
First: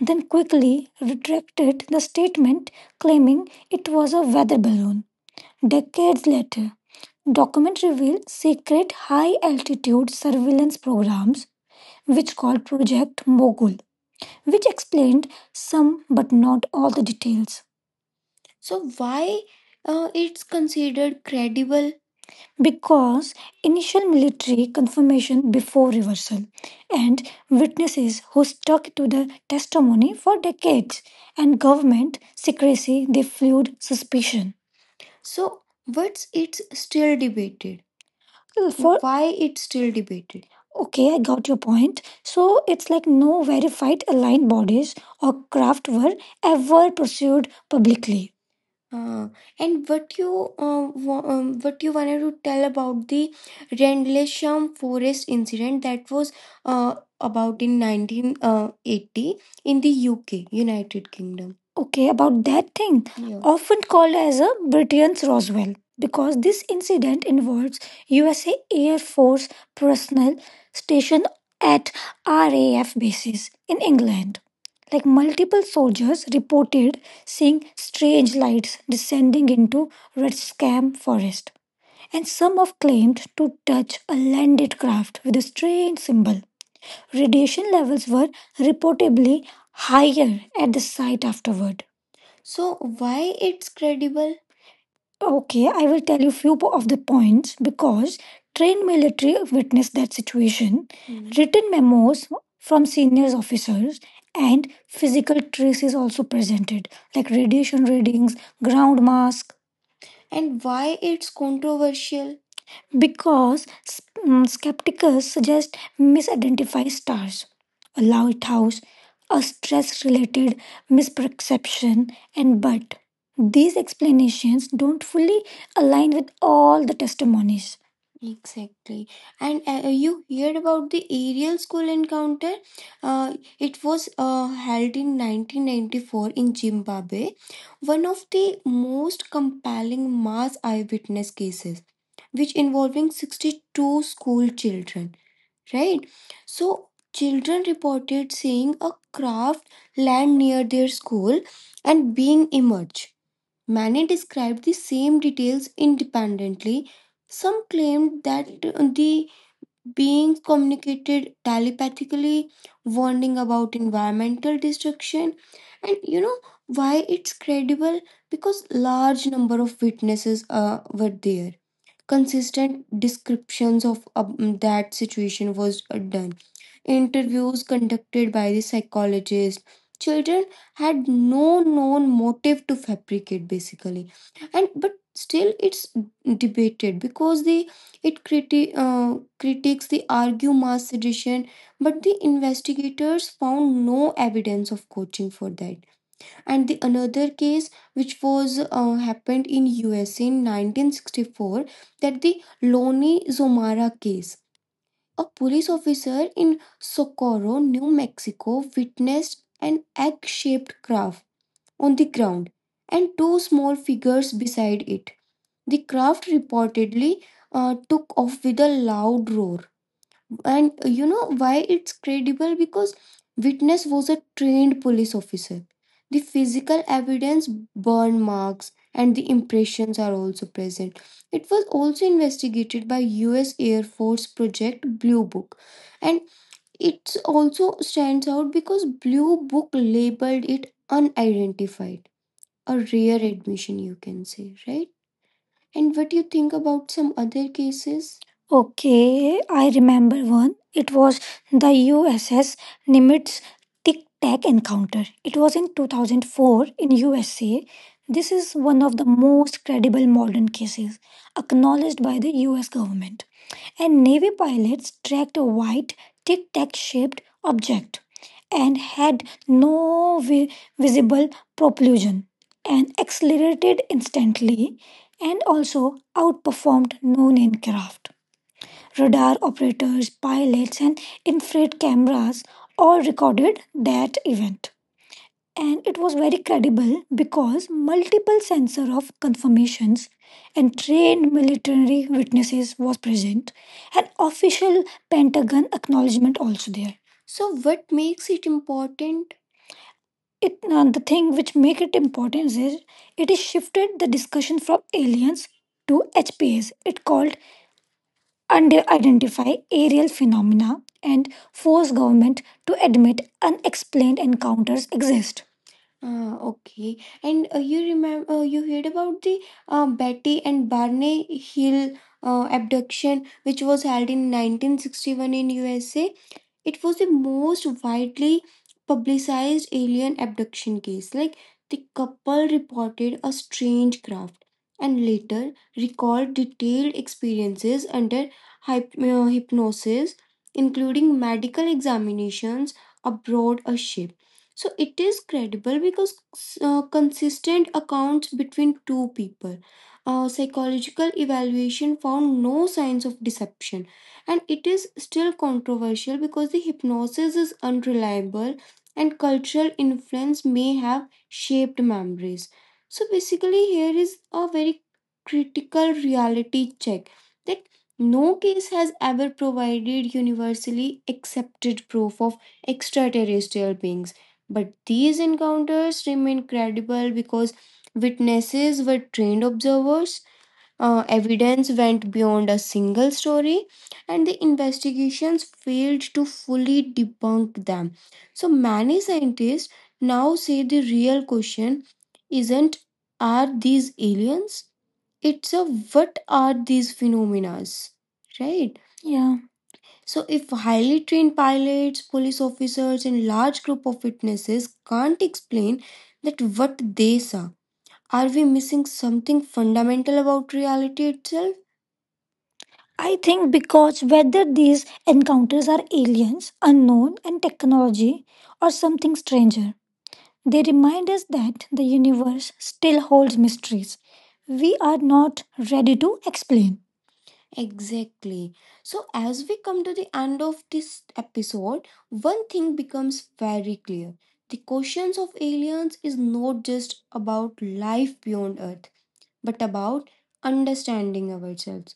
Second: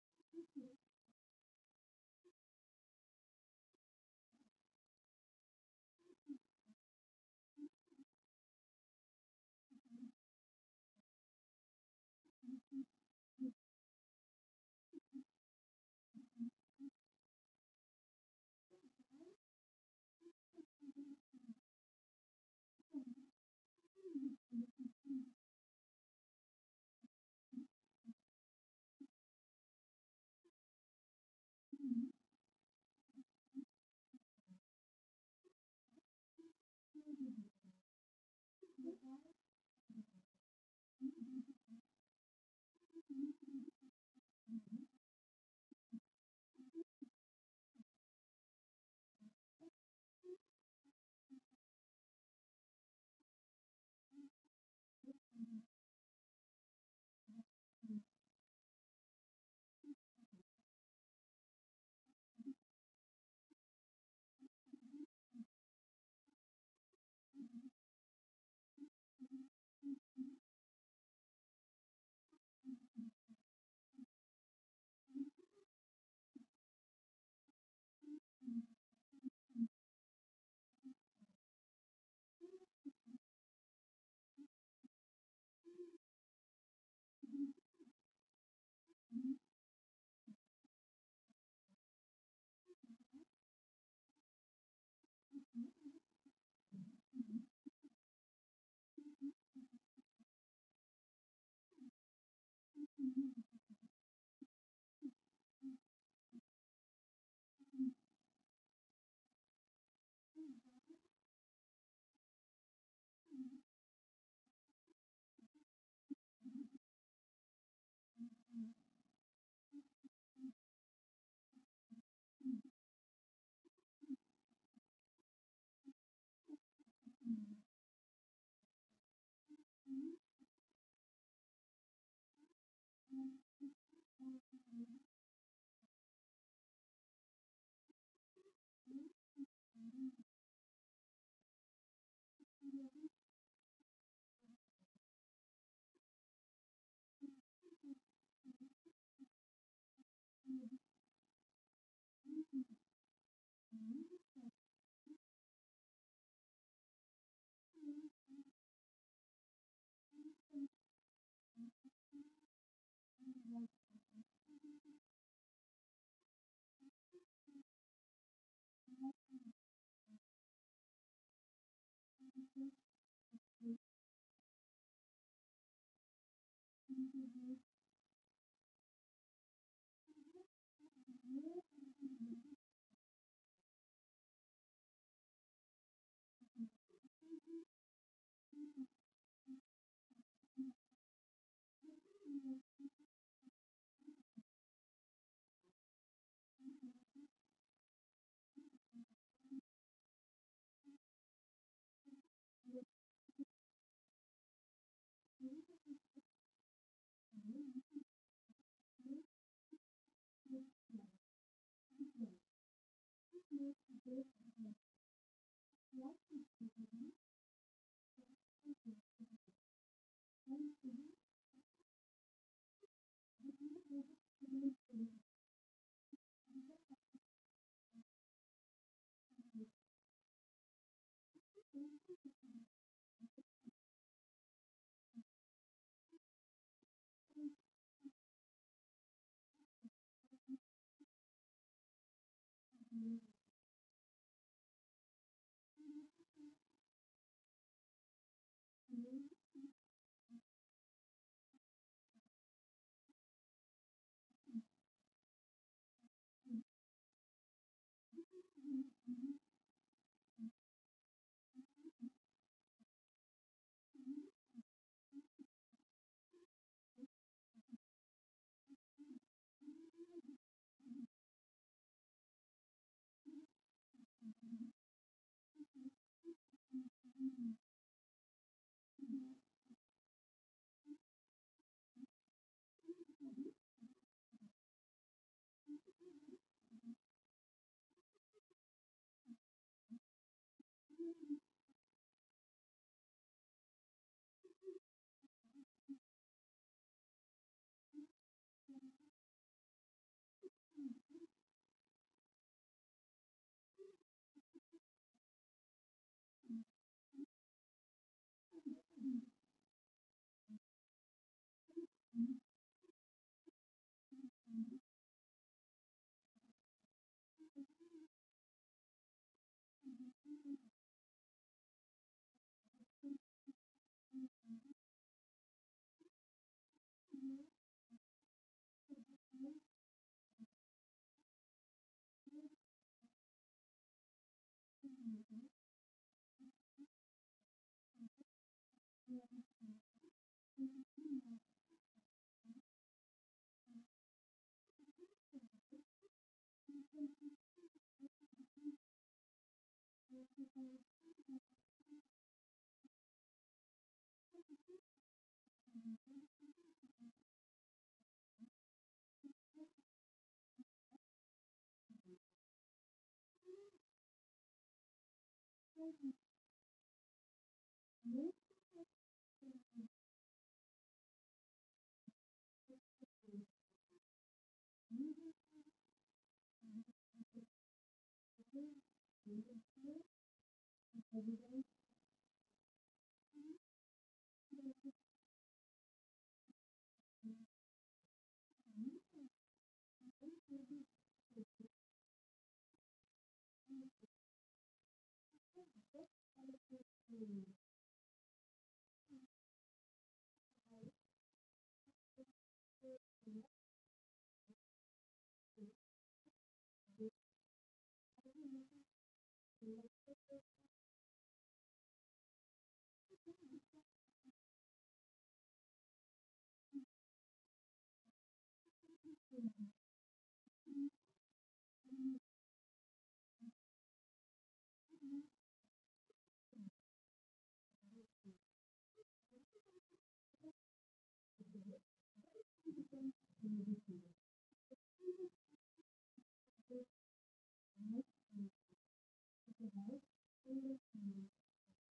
[SPEAKER 1] then quickly retracted the statement, claiming it was a weather balloon. Decades later, documents reveal secret high altitude surveillance programs, which called Project Mogul, which explained some but not all the details. So why it's considered credible? Because initial military information before reversal, and witnesses who stuck to the testimony for decades, and government secrecy they fueled suspicion. So what's it's still debated? For why it's still debated? Okay, I got your point. So it's like no verified aligned bodies or craft were ever pursued publicly. uh, and what you what you wanted to tell about the Rendlesham forest incident that was uh, about in 1980 in the UK, United Kingdom. Okay, about that thing, yeah. Often called as a Britain's Roswell, because this incident involves USA Air Force personnel stationed at RAF bases in England. Like multiple soldiers reported seeing strange lights descending into Red Scam Forest, and some have claimed to touch a landed craft with a strange symbol. Radiation levels were reportedly higher at the site afterward. So why it's credible? Okay, I will tell you few of the points. Because trained military witnessed that situation. Hmm. Written memos from visceral and physical traces also presented, like radiation readings, ground mask. And why it's controversial? Because s- skeptics suggest misidentify stars, a lighthouse, a stress related misperception, and but these explanations don't fully align with all the testimonies. Exactly. And You heard about the aerial school encounter? It was held in 1994 in Zimbabwe, one of the most compelling mass eyewitness cases, which involving 62 school children, right? So children reported seeing a craft land near their school and being emerged. Many described the same details independently. Some claimed that the being communicated telepathically, warning about environmental destruction. And you know why it's credible? Because large number of witnesses were there, detailed descriptions of that situation was done, interviews conducted by the psychologist, children had no known motive to fabricate basically, and but still it's debated because it criti- uh, critics the argue mass suggestion, but the investigators found no evidence of coaching for that. And the another case which was happened in USA in 1964, that the Loni Zomara case. A police officer in Socorro, New Mexico witnessed an egg-shaped craft on the ground and two small figures beside it. The craft reportedly took off with a loud roar. And you know why it's credible? Because witness was a trained police officer. The physical evidence, burn marks, and the impressions are also present. It was also investigated by US Air Force Project Blue Book. And it also stands out because Blue Book labeled it unidentified. A rare admission, you can say, right? And what do you think about some other cases? Okay, I remember one. It was the USS Nimitz Tic Tac encounter. It was in 2004 in USA. This is one of the most credible modern cases acknowledged by the US government. And Navy pilots tracked a white tic tac shaped object and had no vi- visible propulsion and accelerated instantly and also outperformed known aircraft. Radar operators, pilots, and infrared cameras all recorded that event. And it was very credible because multiple sensor of confirmations and trained military witnesses was present and official Pentagon acknowledgement also there. So, what makes it important? It The thing which make it important is it is shifted the discussion from aliens to H it called under-identify aerial phenomena and forced government to admit unexplained encounters exist. Ah, okay. And you remember, you heard about the Betty and Barney Hill abduction, which was held in 1961 in USA. It was the most widely publicized alien abduction case. Like the couple reported a strange craft and recalled detailed experiences under hypnosis, including medical examinations aboard a ship. So it is credible because uh,
[SPEAKER 2] you.
[SPEAKER 1] consistent accounts between two people.
[SPEAKER 2] Thank
[SPEAKER 1] Psychological evaluation found no signs of deception, and it is still controversial because the hypnosis is unreliable and cultural influence may have shaped memories. So, basically, here is a very critical reality check that no case has ever provided universally accepted proof of extraterrestrial beings, but these encounters remain credible because witnesses were trained observers, evidence went beyond a single story, and the investigations failed to fully debunk them. So many scientists now say the real question isn't, are these aliens? It's a, what are these phenomena, right? Yeah. So, if highly trained pilots, police officers, and large group of witnesses can't explain that what they saw, are we missing something fundamental about reality itself? I think, because whether these encounters are aliens, unknown, and technology, or something stranger, they remind us that the universe still holds mysteries we are not ready to explain. Exactly. So, as we come to the end of this episode, one thing fire. The questions of aliens is not just about life beyond Earth, but about understanding ourselves.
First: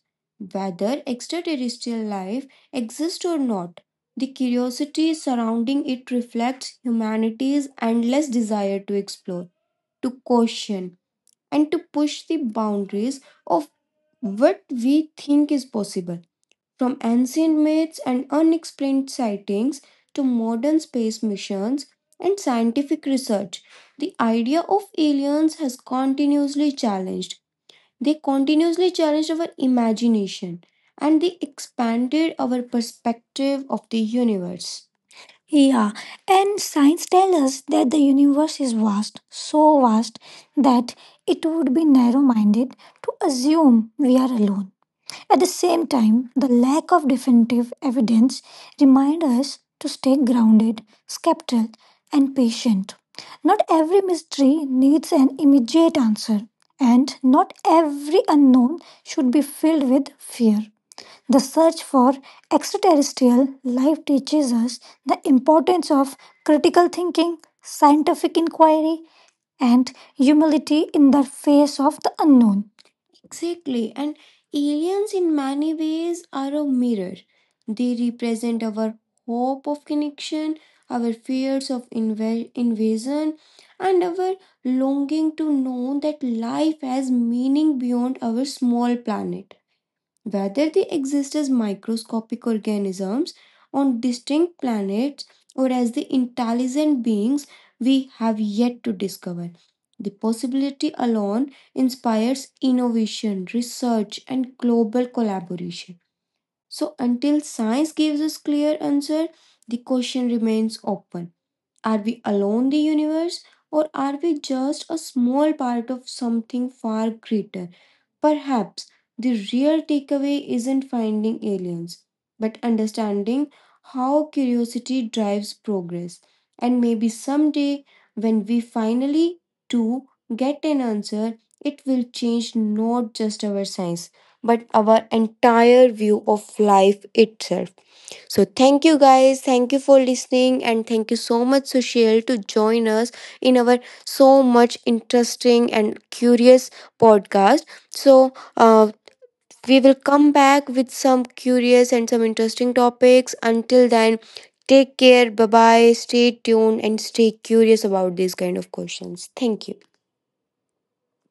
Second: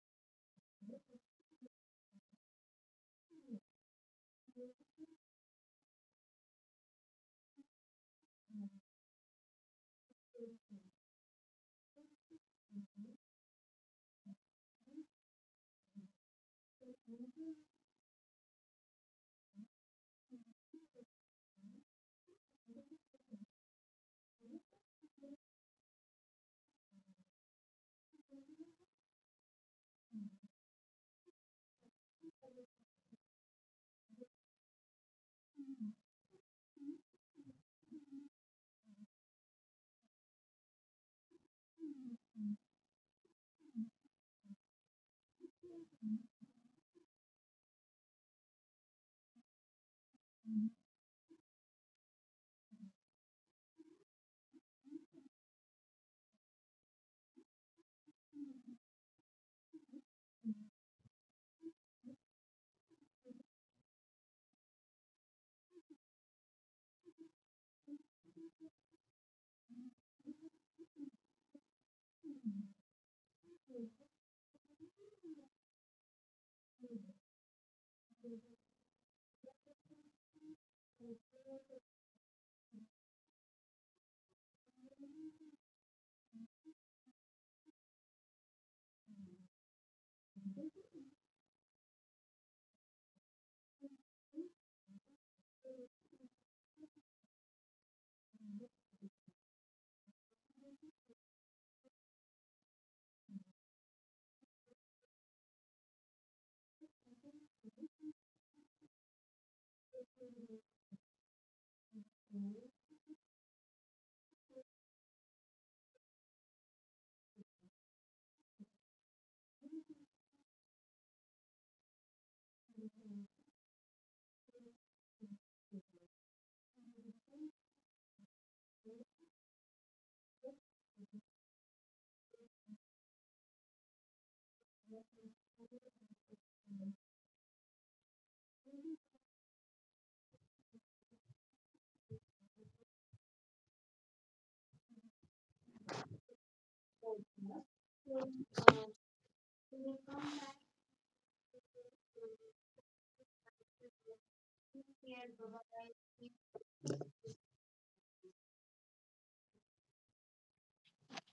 [SPEAKER 1] Whether extraterrestrial life exists or not, the curiosity surrounding it reflects humanity's endless desire to explore, to question, and to push the boundaries of what we think is possible. From ancient myths and unexplained sightings to modern space missions and scientific research, the idea of aliens has continuously challenged. They continuously challenged our imagination and they expanded our perspective of the universe. Yeah, and science tells us that the universe is vast, so vast that it would be narrow minded to assume we are alone. At the same time, the lack of definitive evidence reminds us to stay grounded, skeptical, and patient. Not every mystery needs an immediate answer, and not every unknown should be filled with fear. The search for extraterrestrial life teaches us the importance of critical thinking, scientific inquiry, and humility in the face of the unknown. Exactly.
[SPEAKER 2] you.
[SPEAKER 1] And aliens, in many ways, are a mirror. They represent our hope of connection, our fears of invasion, and our longing to know that life has meaning beyond our small planet. Whether they exist as microscopic organisms on distinct planets or as the intelligent beings we have yet to discover, the possibility alone inspires innovation, research, and global collaboration. So, until science gives us clear answer, the question remains open. Are we alone the universe, or are we just a small part of something far greater? Perhaps the real takeaway isn't finding aliens, but understanding how curiosity drives progress. And maybe someday, when we finally do get an answer, it will change not just our science, but our entire view of life itself. So thank you guys, thank you for listening, and thank you so much Sushil to join us in our so much interesting and curious podcast. We will come back with some curious and some interesting topics. Until then, take care, bye bye, stay tuned, and stay curious about these kind of questions. Thank you.